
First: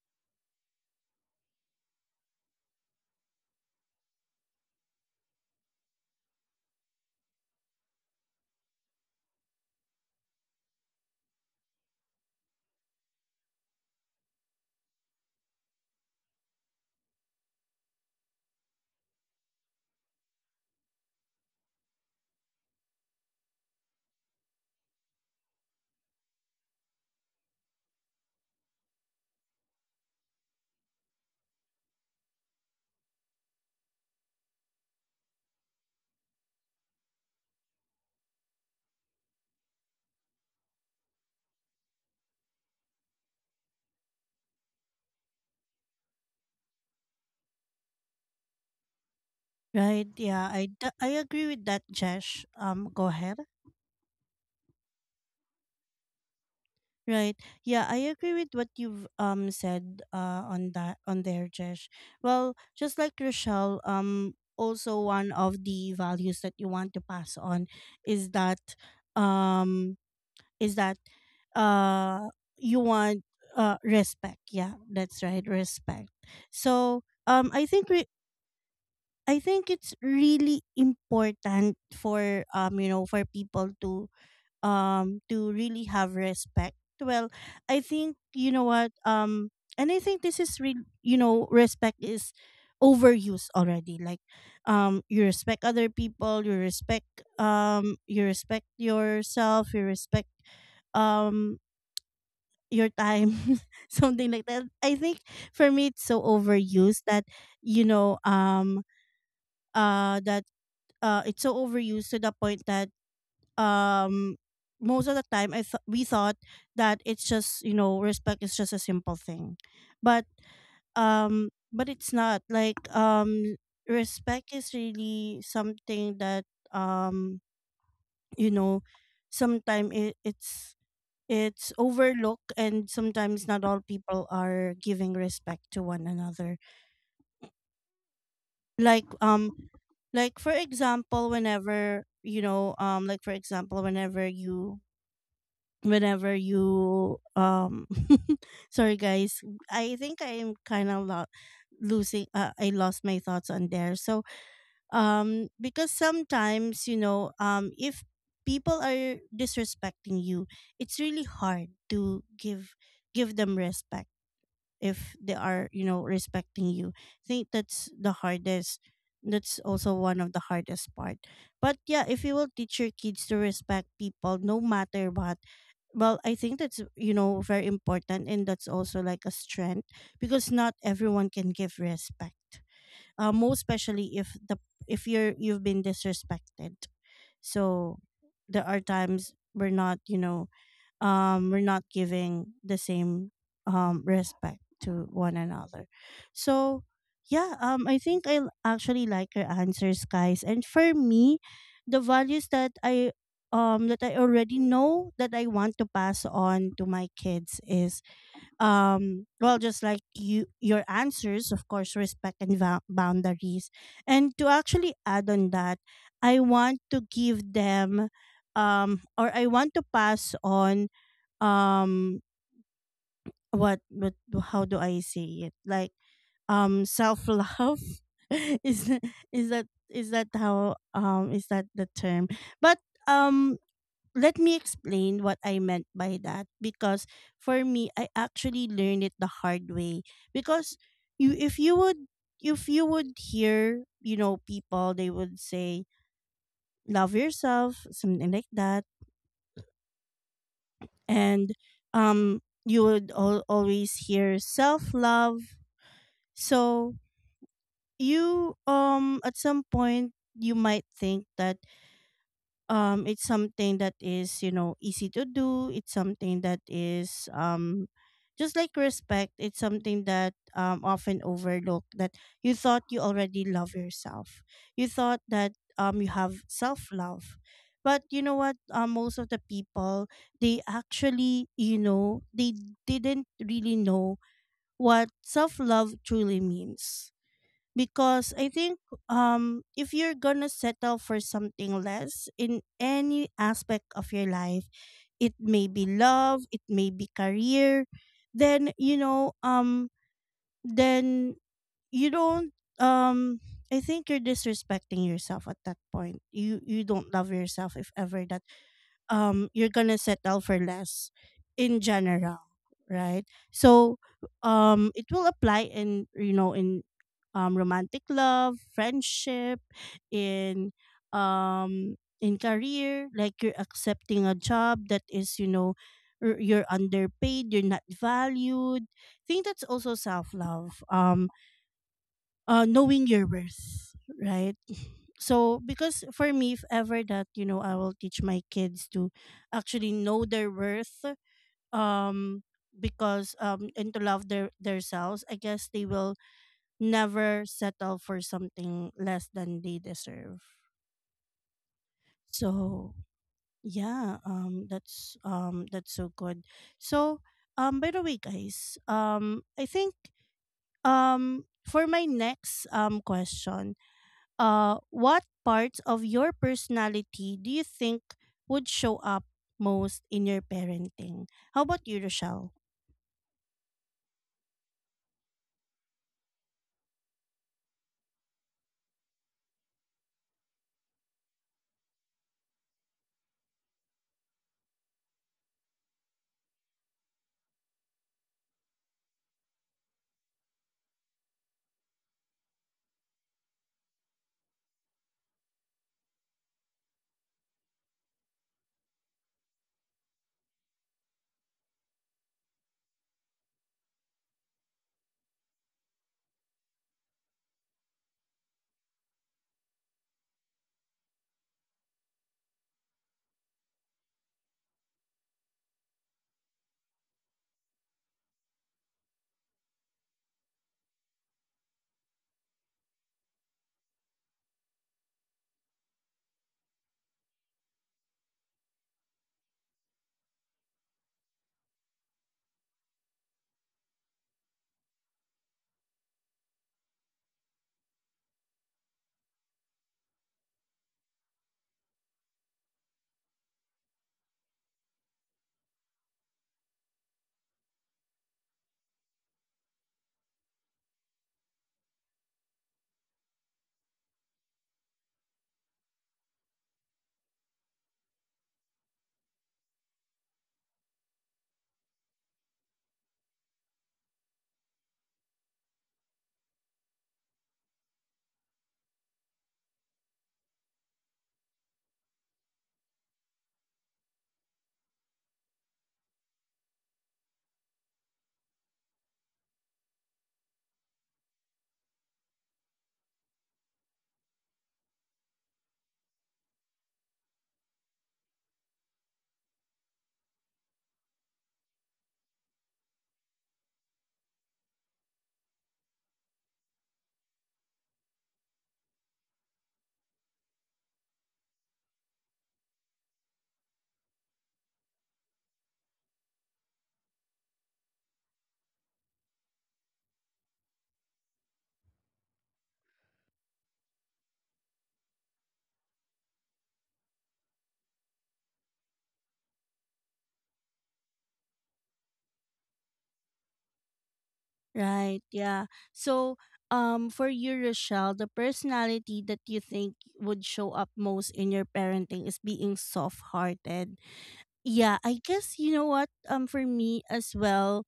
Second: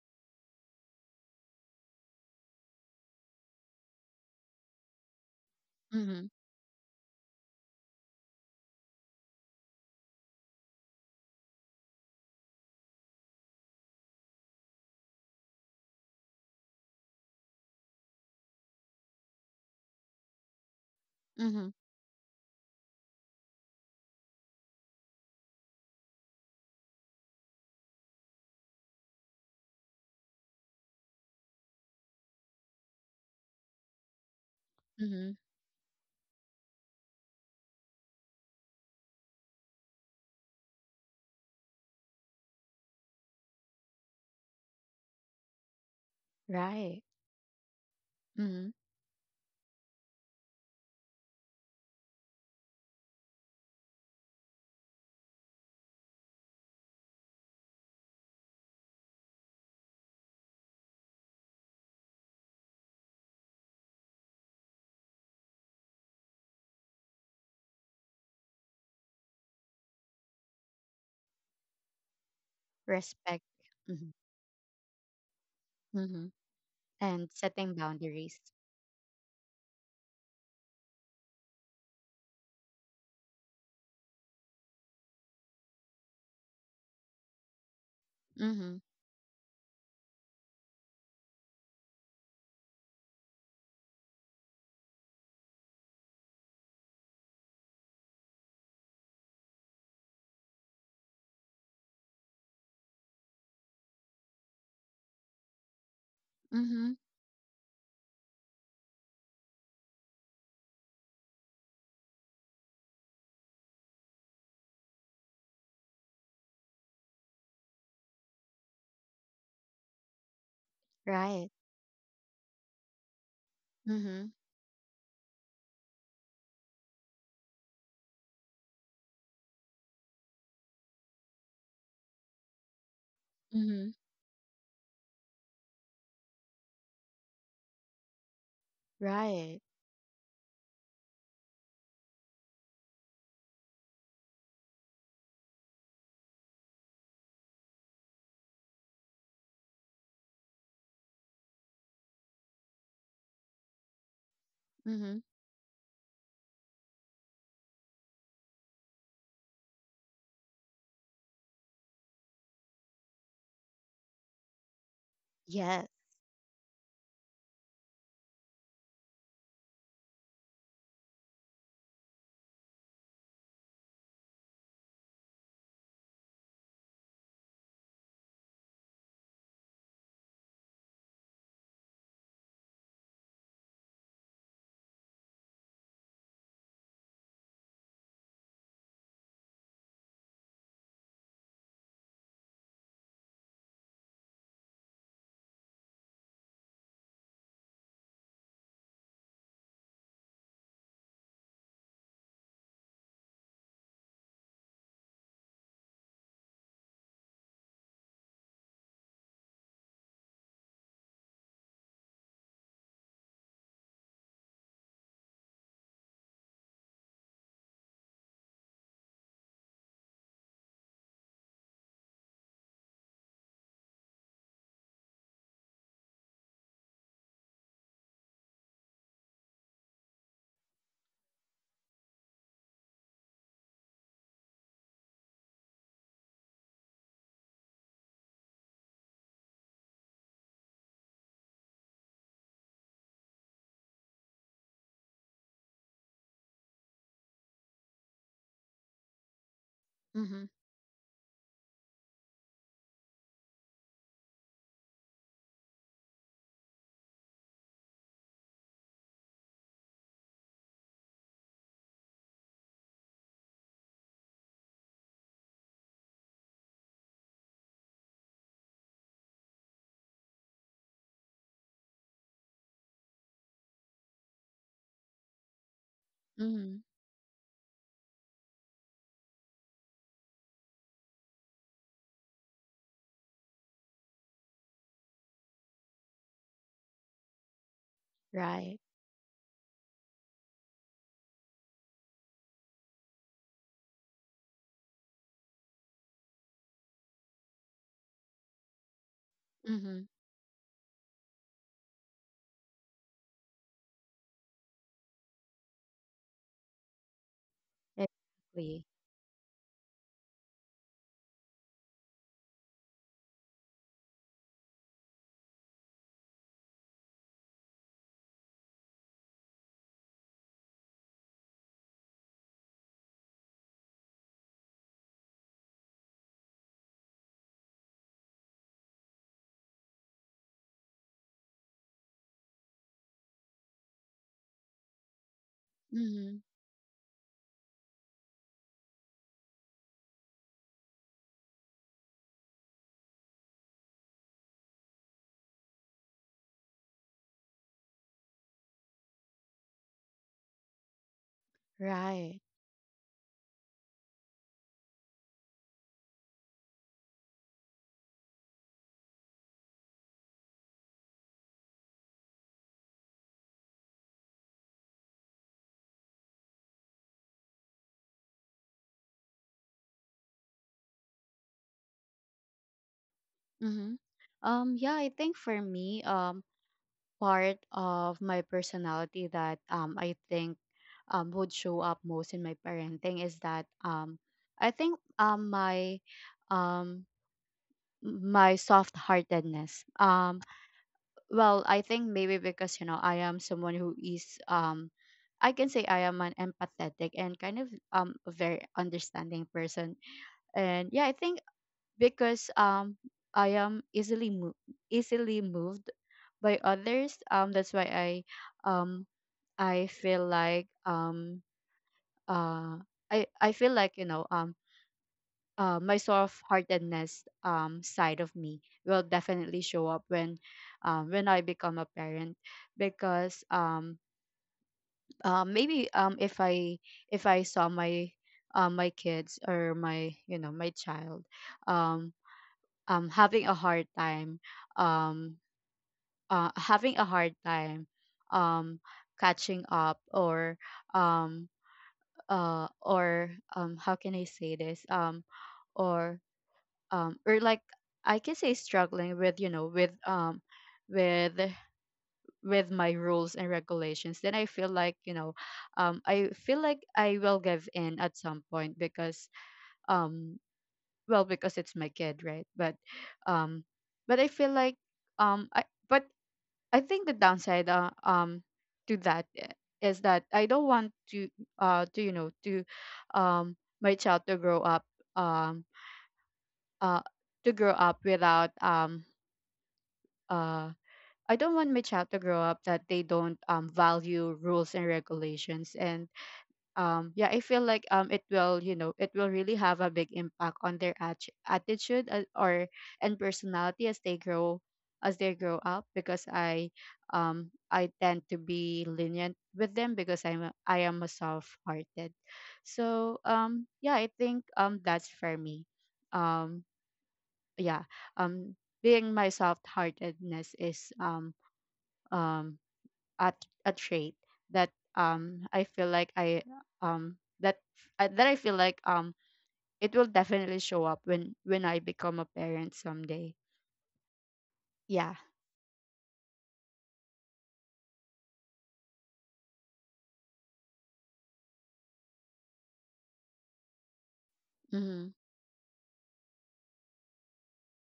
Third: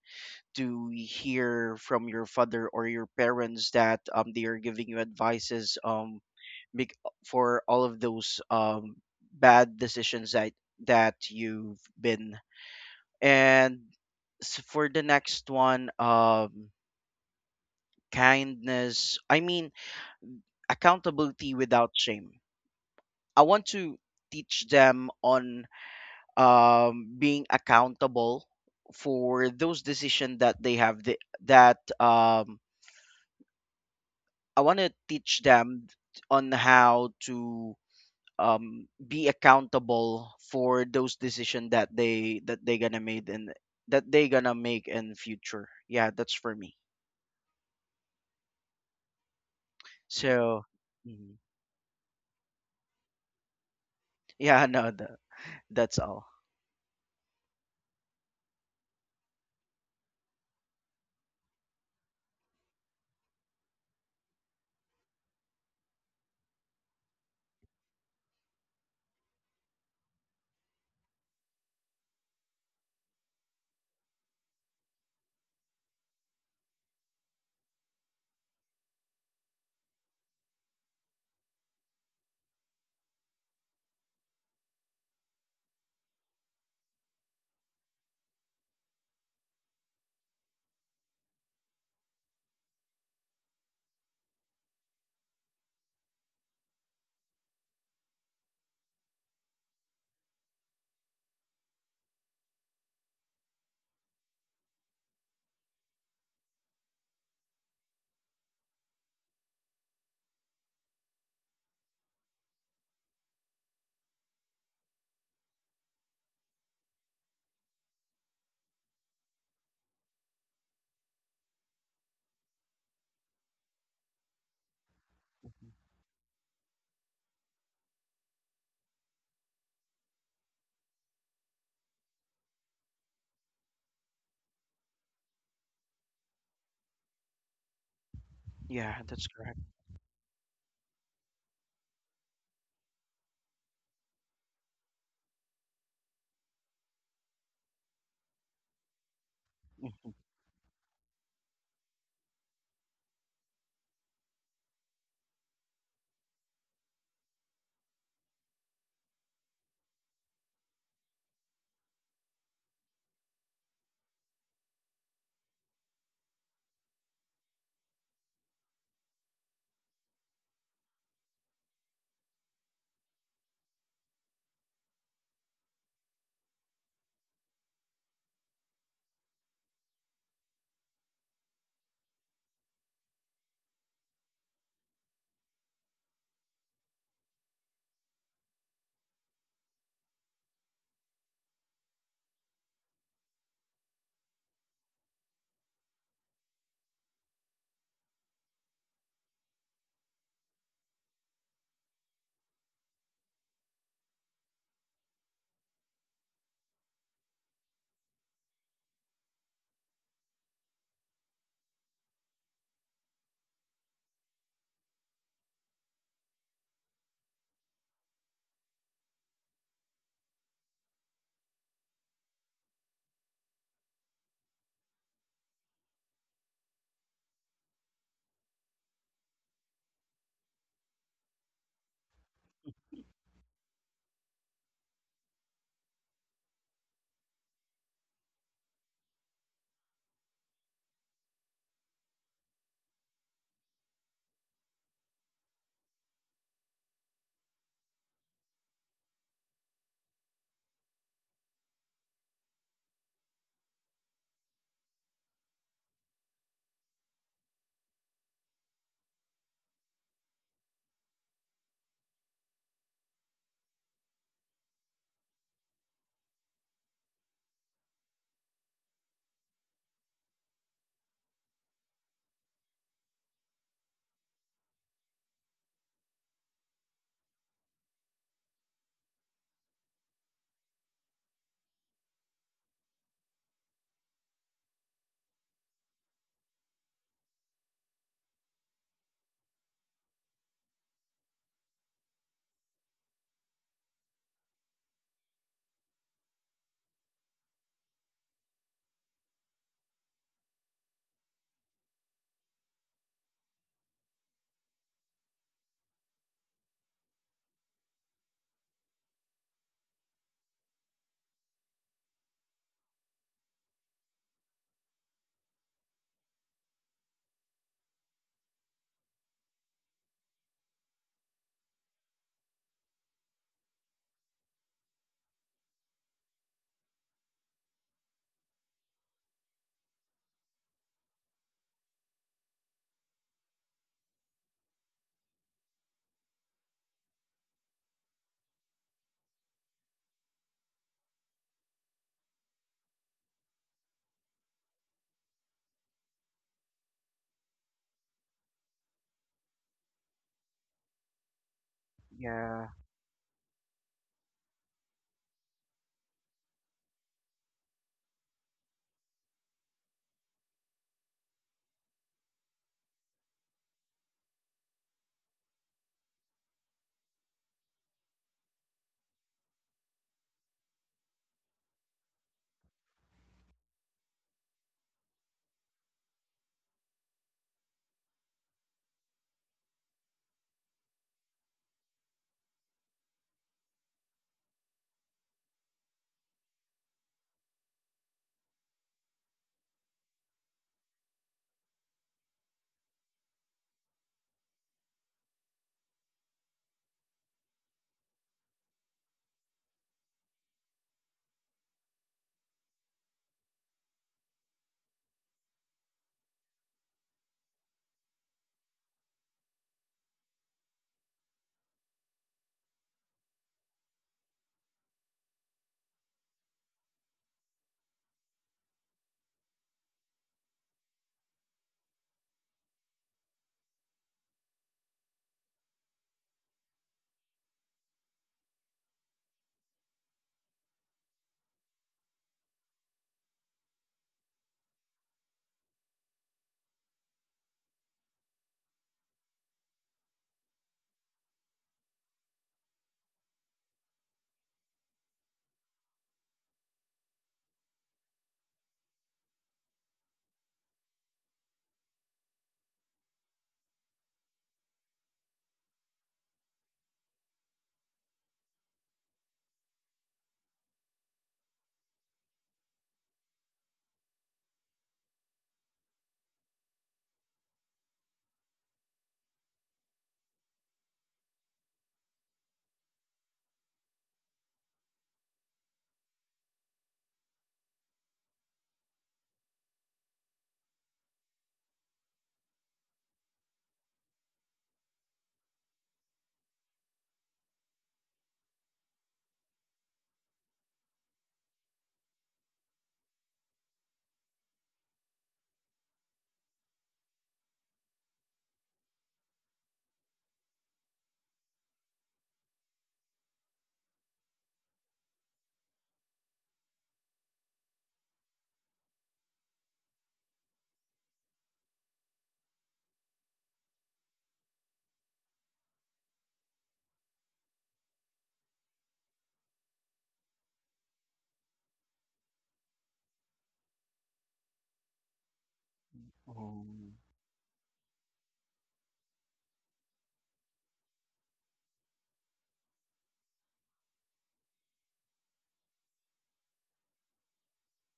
Speaker 2: to hear from your father or your parents that they are giving you advices,
Speaker 3: Mhm.
Speaker 2: bec- for all of those bad decisions that you've been. And for the next one, kindness. I mean, accountability
Speaker 3: Mhm.
Speaker 2: without shame. I want to teach them on being accountable for those decisions that that um, I want to
Speaker 3: Mhm.
Speaker 2: teach them on how to be accountable for those decisions that they gonna made in that they gonna make in future. Yeah, that's for me.
Speaker 3: Right. Mhm.
Speaker 1: Right. Yeah,
Speaker 2: So
Speaker 1: I
Speaker 2: mhm.
Speaker 1: agree with that, Jesh. Go ahead.
Speaker 2: Yeah, no, that's all.
Speaker 1: Right. Yeah, I agree with what you've said on there, Jesh. Well, just like Rochelle, also one of the values that you want to pass on is that um is that uh you want
Speaker 3: Respect. Mhm.
Speaker 1: respect. Yeah, that's right, respect.
Speaker 3: Mhm.
Speaker 1: So
Speaker 3: And
Speaker 1: I
Speaker 3: setting
Speaker 1: think we
Speaker 3: boundaries.
Speaker 1: I think it's really important for you know, for people to really have respect. Well, I think you know
Speaker 3: Mhm.
Speaker 1: what. And I think this is real, you know, respect is overused already. Like you respect other people, you respect yourself, you respect um your time. Something like that. I think for me it's so
Speaker 3: Mhm.
Speaker 1: overused that, you know, that it's so overused to the point that um most of the time we thought that it's just, you know, respect is just a simple thing, but
Speaker 3: Right.
Speaker 1: but it's not like.
Speaker 3: Mhm.
Speaker 1: Respect is really something that, um you know, sometimes it's overlooked, and sometimes not all
Speaker 3: Mhm.
Speaker 1: people are giving respect to one another.
Speaker 2: Yeah,
Speaker 1: Like
Speaker 2: that's correct.
Speaker 3: Right.
Speaker 1: like for example whenever, you know, like for example whenever you whenever you um sorry guys, I
Speaker 2: Mhm.
Speaker 1: think I'm kind of losing, I lost my thoughts on there. So
Speaker 3: Mhm.
Speaker 1: because sometimes, you know, if people are disrespecting you, it's really hard to give them respect if they are, you
Speaker 3: Yes.
Speaker 1: know, respecting you. I think that's the hardest. That's also one of the hardest part but yeah, if you will teach your kids to respect people no matter what, well, I think that's, you know, very important. And that's also like a strength, because not everyone can give respect, most especially if the if you've been disrespected. So there are times we're not you know we're not giving the same respect to one another. So, yeah, I think actually like your answers, guys. And for me, the values that I already know that I want to pass on to my kids is, well, just like your answers, of course respect and boundaries. And to actually add on that, I want to give them, or I want to pass on, um what, how do I say it? Like, self love. is is that, is that how is that the term? But um let me explain what I meant by that. Because for me, I actually learned it the hard way, because you, if you would hear, you know, people, they would say love yourself, something like that.
Speaker 3: Mhm.
Speaker 1: And you would always hear self love. So you, at some point, you might think that, it's something that is, you know, easy to do. It's something that is, just like respect, it's something that often overlooked, that you thought you already love yourself, you thought that you have
Speaker 3: Mhm.
Speaker 1: self love. But you know what? Most of the people, they actually, you know, they didn't really know what self love truly means. Because I think,
Speaker 3: Right.
Speaker 1: if you're gonna settle for something less in any aspect of your life, it may be love, it may be career, then, you know,
Speaker 3: Mhm.
Speaker 1: then you don't, um I think you're disrespecting yourself at that point. You don't love yourself if ever that
Speaker 3: Exactly.
Speaker 1: you're gonna settle for less in general, right? So it will apply in, you know, in romantic love, friendship, in in career, like you're accepting a job that is, you know, you're underpaid, you're not valued. I think that's also self love. Knowing your worth, right? So because for
Speaker 3: Mhm.
Speaker 1: me, if ever that, you know, I will teach my kids to actually know their worth, um, because, and to love their selves, I guess they will never settle for something less than they deserve.
Speaker 3: Right.
Speaker 2: yeah
Speaker 1: So, yeah, that's so good. So, by the way, guys, I think, for my next, question, what parts of your personality do you think would show up most in your parenting? How about you, Rochelle?
Speaker 3: Mhm. Yeah, I think for me, part of my personality that, I think, would show up most in my parenting is that, I think, my, um my soft heartedness. Well, I think maybe because, you know, I am someone who is, I can say I am an empathetic and kind of, a very understanding person. And yeah, I think because, I am easily moved by others, that's why I, um I feel like, uh I, feel like, you know, my soft-heartedness, side of me will definitely show up when, when I become a parent, because, maybe, if I, if I saw my, my kids, or my, you know, my child, um, having a hard time, um, having a hard time, um, catching up, or, um, or, how can I say this, or, or like, I can say struggling with, you know, with, with, my rules and regulations, then I feel like, you know, I feel like I will give in at some point, because, um well, because it's my kid, right? But, um but I feel like, um I but I think the downside, to that is that I don't want to, you know, to, um my child to grow up, um uh to grow up without, uh I don't want my child to grow up that they don't, value rules and regulations, and, yeah, I feel like, it will, you know, it will really have a big impact on their attitude, or and personality as they grow, up, because I, I tend to be lenient with them, because I am a soft-hearted. So, yeah, I think, that's for me. Um yeah, um being my soft-heartedness is, um at, a trait that, I feel like I, that, that I feel like, it will definitely show up when I become a parent someday. Yeah.
Speaker 1: Right, yeah. So,
Speaker 2: um,
Speaker 1: for you, Rochelle, the personality that you think would show up most in your parenting is being soft-hearted. Yeah,
Speaker 3: Mhm.
Speaker 1: I guess you know what. For me as well,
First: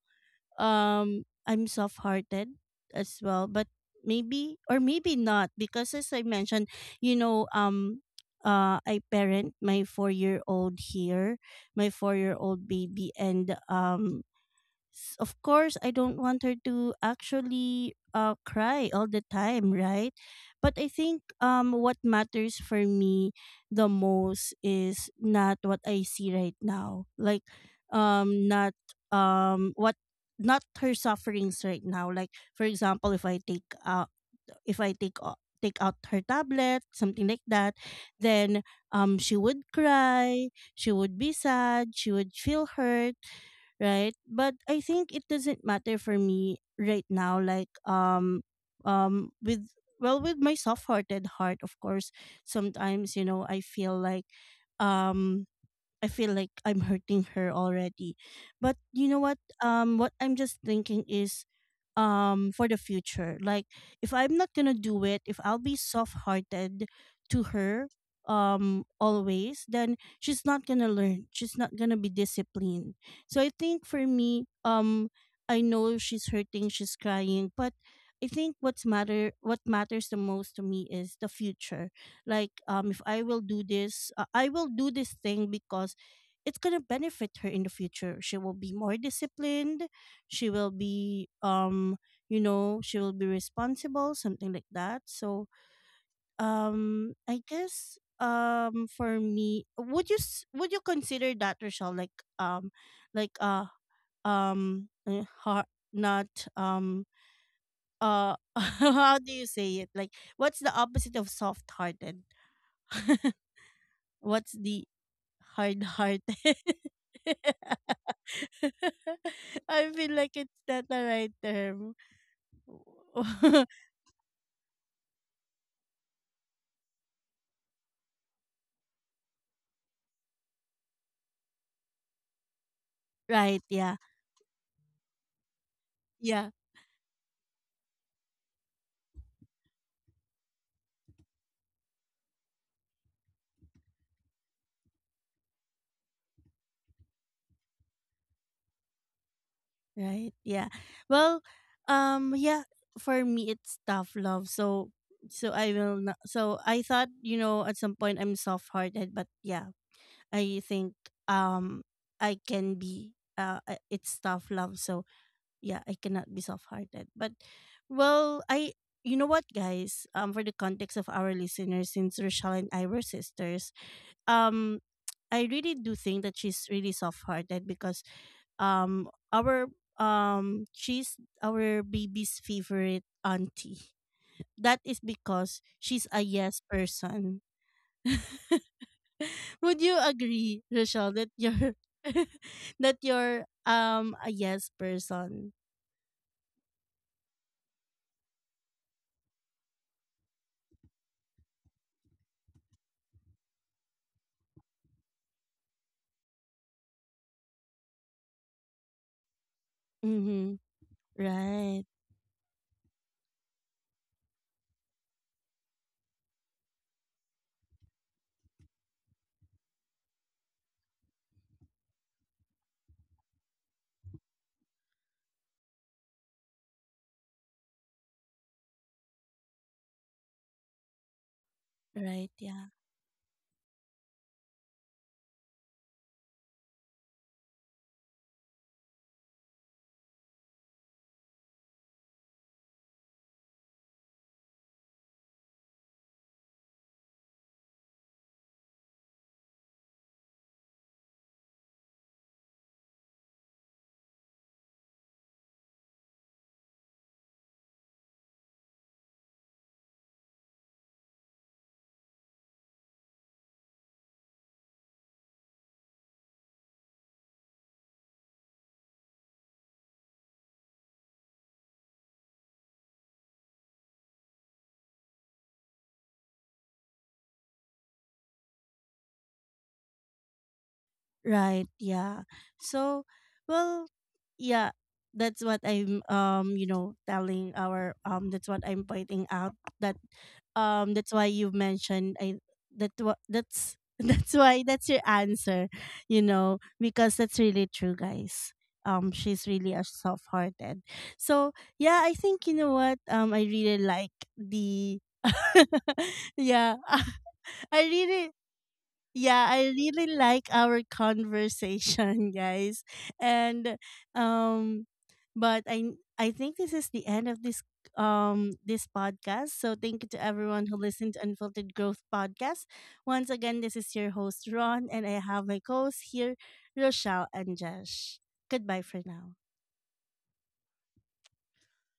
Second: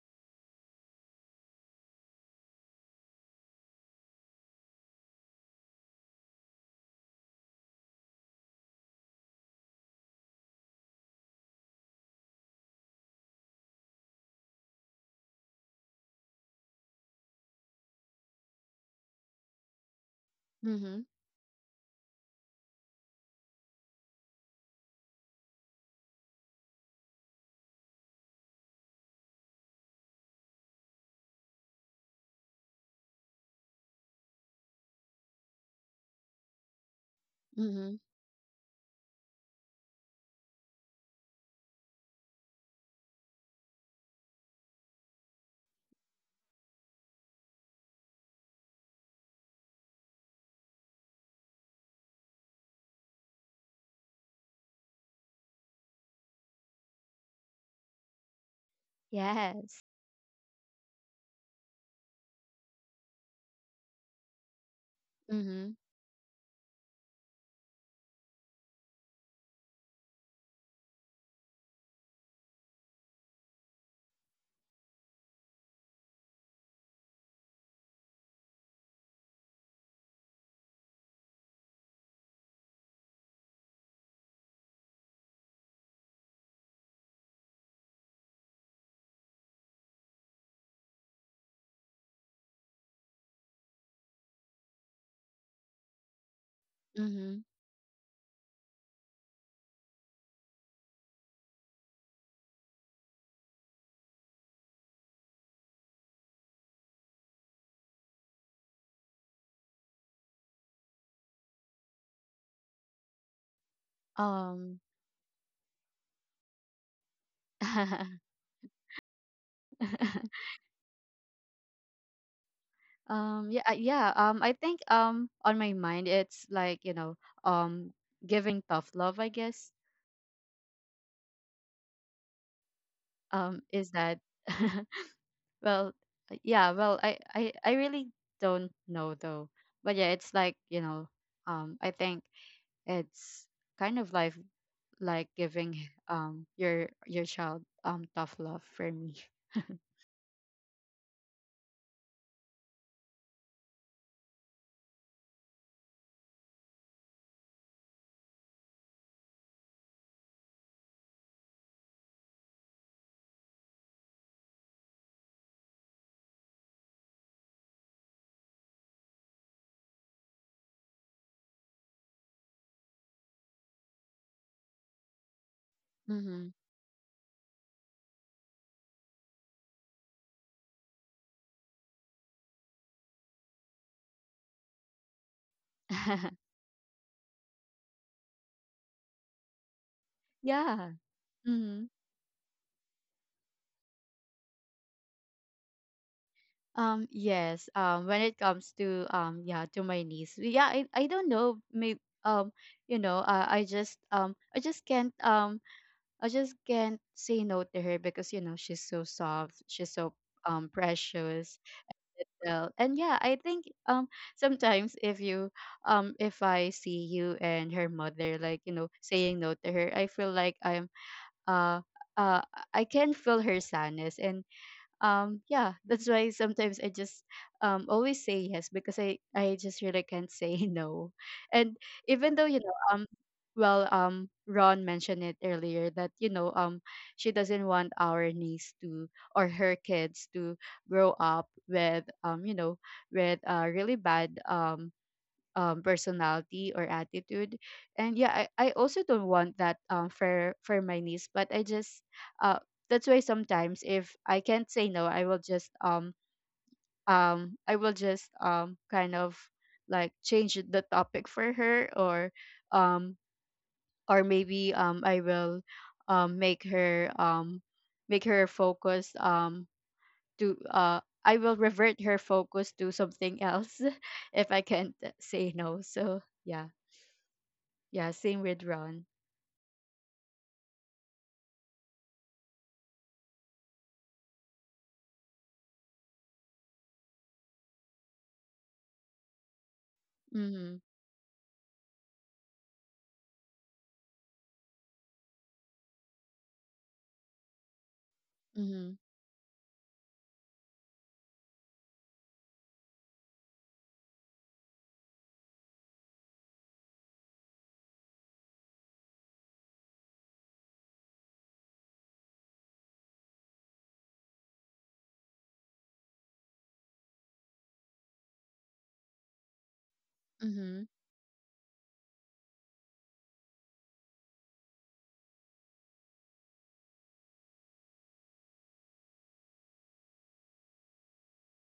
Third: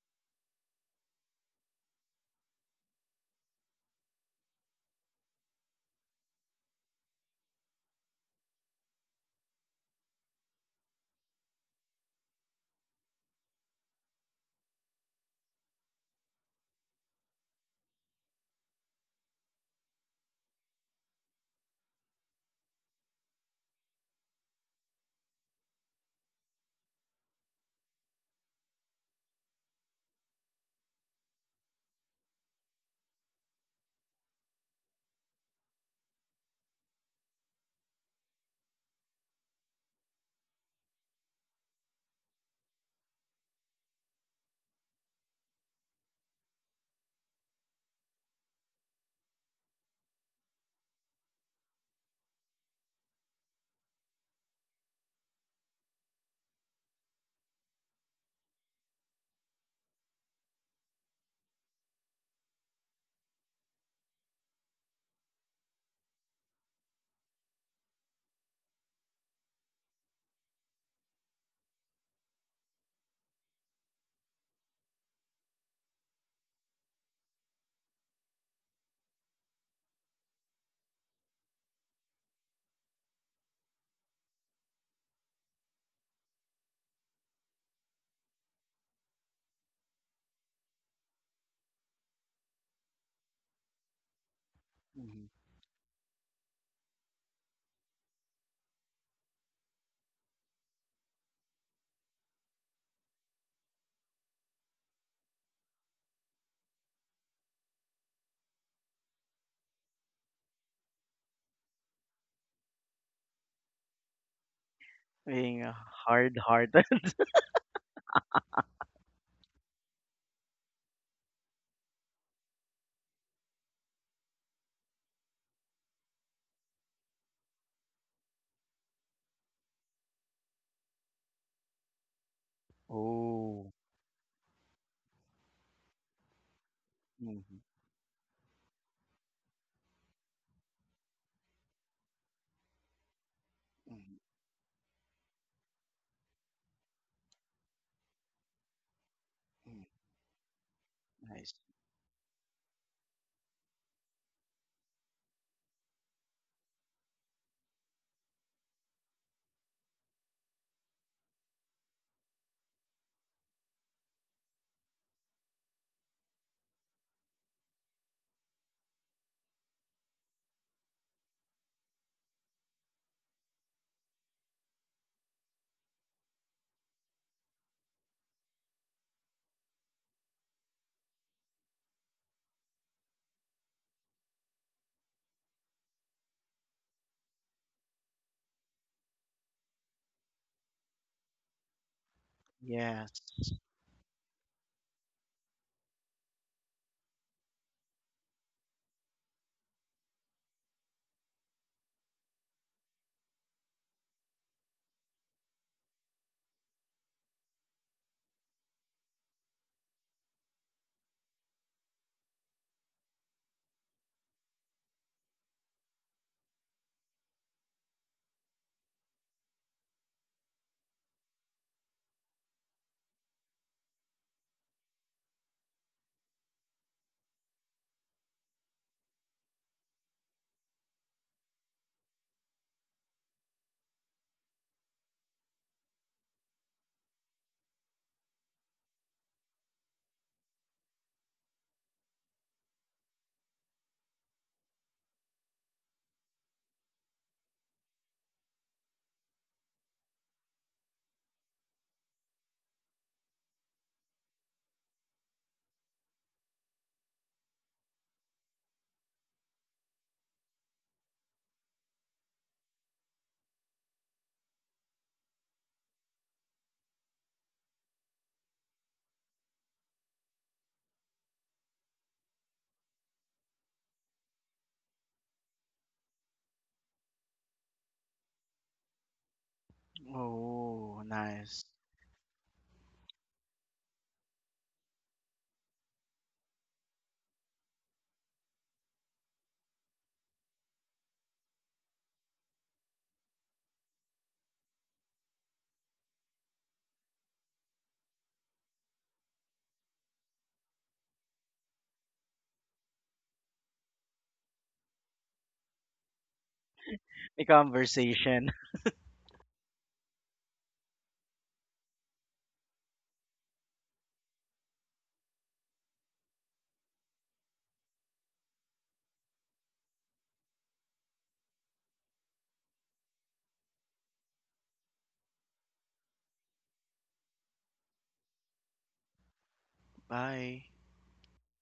Speaker 1: I'm soft hearted as well, but maybe or maybe not, because as I mentioned, you know, I parent my 4-year-old old here, my 4-year-old old baby. And of course I don't want her to actually cry all the time, right? But I
Speaker 3: Mhm.
Speaker 1: think what matters for me the most is not what I see right now. Like um not um what not her sufferings right now. Like for example, if I take out if I take o- take out her tablet, something like that,
Speaker 3: Mhm.
Speaker 1: then she would cry, she would be sad, she would feel hurt, right? But I think it doesn't matter for me right now. Like with well, with my soft-hearted heart, of course sometimes, you know, um I feel like I'm hurting her already. But you know what?
Speaker 3: Yes.
Speaker 1: What I'm just thinking is, for the future, like if I'm not gonna do it, if I'll
Speaker 3: Mhm.
Speaker 1: be soft-hearted to her, always, then she's not gonna learn. She's not gonna be disciplined. So I think for me, I know she's hurting, she's crying, but I think what matters the most to me is the future. Like if I will do this, I will do this thing because it's going to benefit her in the future. She will be more disciplined. She will be you know, she will be responsible, something like that.
Speaker 2: mhm.
Speaker 1: So
Speaker 3: Mhm.
Speaker 1: I guess for me, would you would you consider that, Rochelle, like not um uh how do you say it? Like what's the opposite of soft-hearted? What's
Speaker 3: Um
Speaker 1: the
Speaker 2: Being a hard
Speaker 1: hard-hearted?
Speaker 2: hearted.
Speaker 1: I feel like it's not the right term.
Speaker 3: yeah, yeah, I think, on my mind it's like, you know, um giving tough love, I guess,
Speaker 1: Right,
Speaker 2: Oh.
Speaker 1: yeah.
Speaker 3: is that? Well,
Speaker 1: Yeah,
Speaker 3: yeah, well,
Speaker 2: Mm-hmm.
Speaker 3: I really don't know, though. But yeah, it's like, you know, I think it's kind
Speaker 2: Mm.
Speaker 3: of like giving, your, child, tough love for me.
Speaker 2: Mm.
Speaker 1: right, yeah. Well,
Speaker 2: Nice.
Speaker 1: yeah, for me it's tough love. So I will not, so I thought, you know, at some point I'm soft-hearted, but yeah, I think um I can be, it's tough love. So yeah, I cannot be soft hearted. But well, I you know what, guys? For the context of our listeners, since Rochelle and I were sisters, um, I really do think that
Speaker 3: Mm-hmm.
Speaker 1: she's really soft hearted. Because our she's our baby's favorite auntie. That is because she's a yes person. Would you agree,
Speaker 3: Yeah.
Speaker 1: Rochelle, that you're
Speaker 3: Mm-hmm.
Speaker 1: that
Speaker 2: Yes.
Speaker 1: you're a yes person?
Speaker 3: Yes. When it comes to, yeah, to my niece, yeah. I don't know, maybe, you know, I just, I just can't, I just can't say no to her, because, you know, she's so soft, she's so,
Speaker 1: Mm-hmm.
Speaker 3: precious.
Speaker 1: Right.
Speaker 3: Well, and yeah, I think, sometimes if you, if I see you and her mother, like, you know, saying no to her, I feel like I'm, uh uh I can feel her sadness. And, yeah, that's why sometimes I just, always say yes, because I just really can't say no. And
Speaker 1: Right.
Speaker 3: even though, you
Speaker 1: Yeah.
Speaker 3: know, well, Ron mentioned it earlier, that, you know, she doesn't want our niece to, or her kids to, grow up with, you know, with, really bad, personality or attitude. And yeah, I also don't want that, for, my niece, but I just, uh, that's why, sometimes if I can't say no, I will just, I will just, kind of like change the topic for her, or, um or maybe, I will, make her, make her focus, to I will revert her focus to something else, if I can't say no. So yeah. Yeah, same with Ron.
Speaker 2: Oh, nice.
Speaker 1: Right, yeah. So, well, yeah, that's what I'm, you know, telling our that's what I'm pointing out, that
Speaker 3: Mm-hmm.
Speaker 1: that's why you mentioned, that's that's why that's your answer, you know, because that's really true, guys.
Speaker 3: Mm-hmm.
Speaker 1: She's really a soft-hearted. So, yeah, I think you know what? I really like the yeah,
Speaker 2: A
Speaker 1: I really,
Speaker 2: conversation.
Speaker 1: yeah, I really like our conversation, guys. And um but I think this is the end of this podcast. So thank you to everyone who
Speaker 3: Mm-hmm.
Speaker 1: listened to Unfiltered Growth Podcast. Once again, this is your host Ron, and I have my co-hosts here, Rochelle and Josh. Goodbye for now.
Speaker 2: Bye.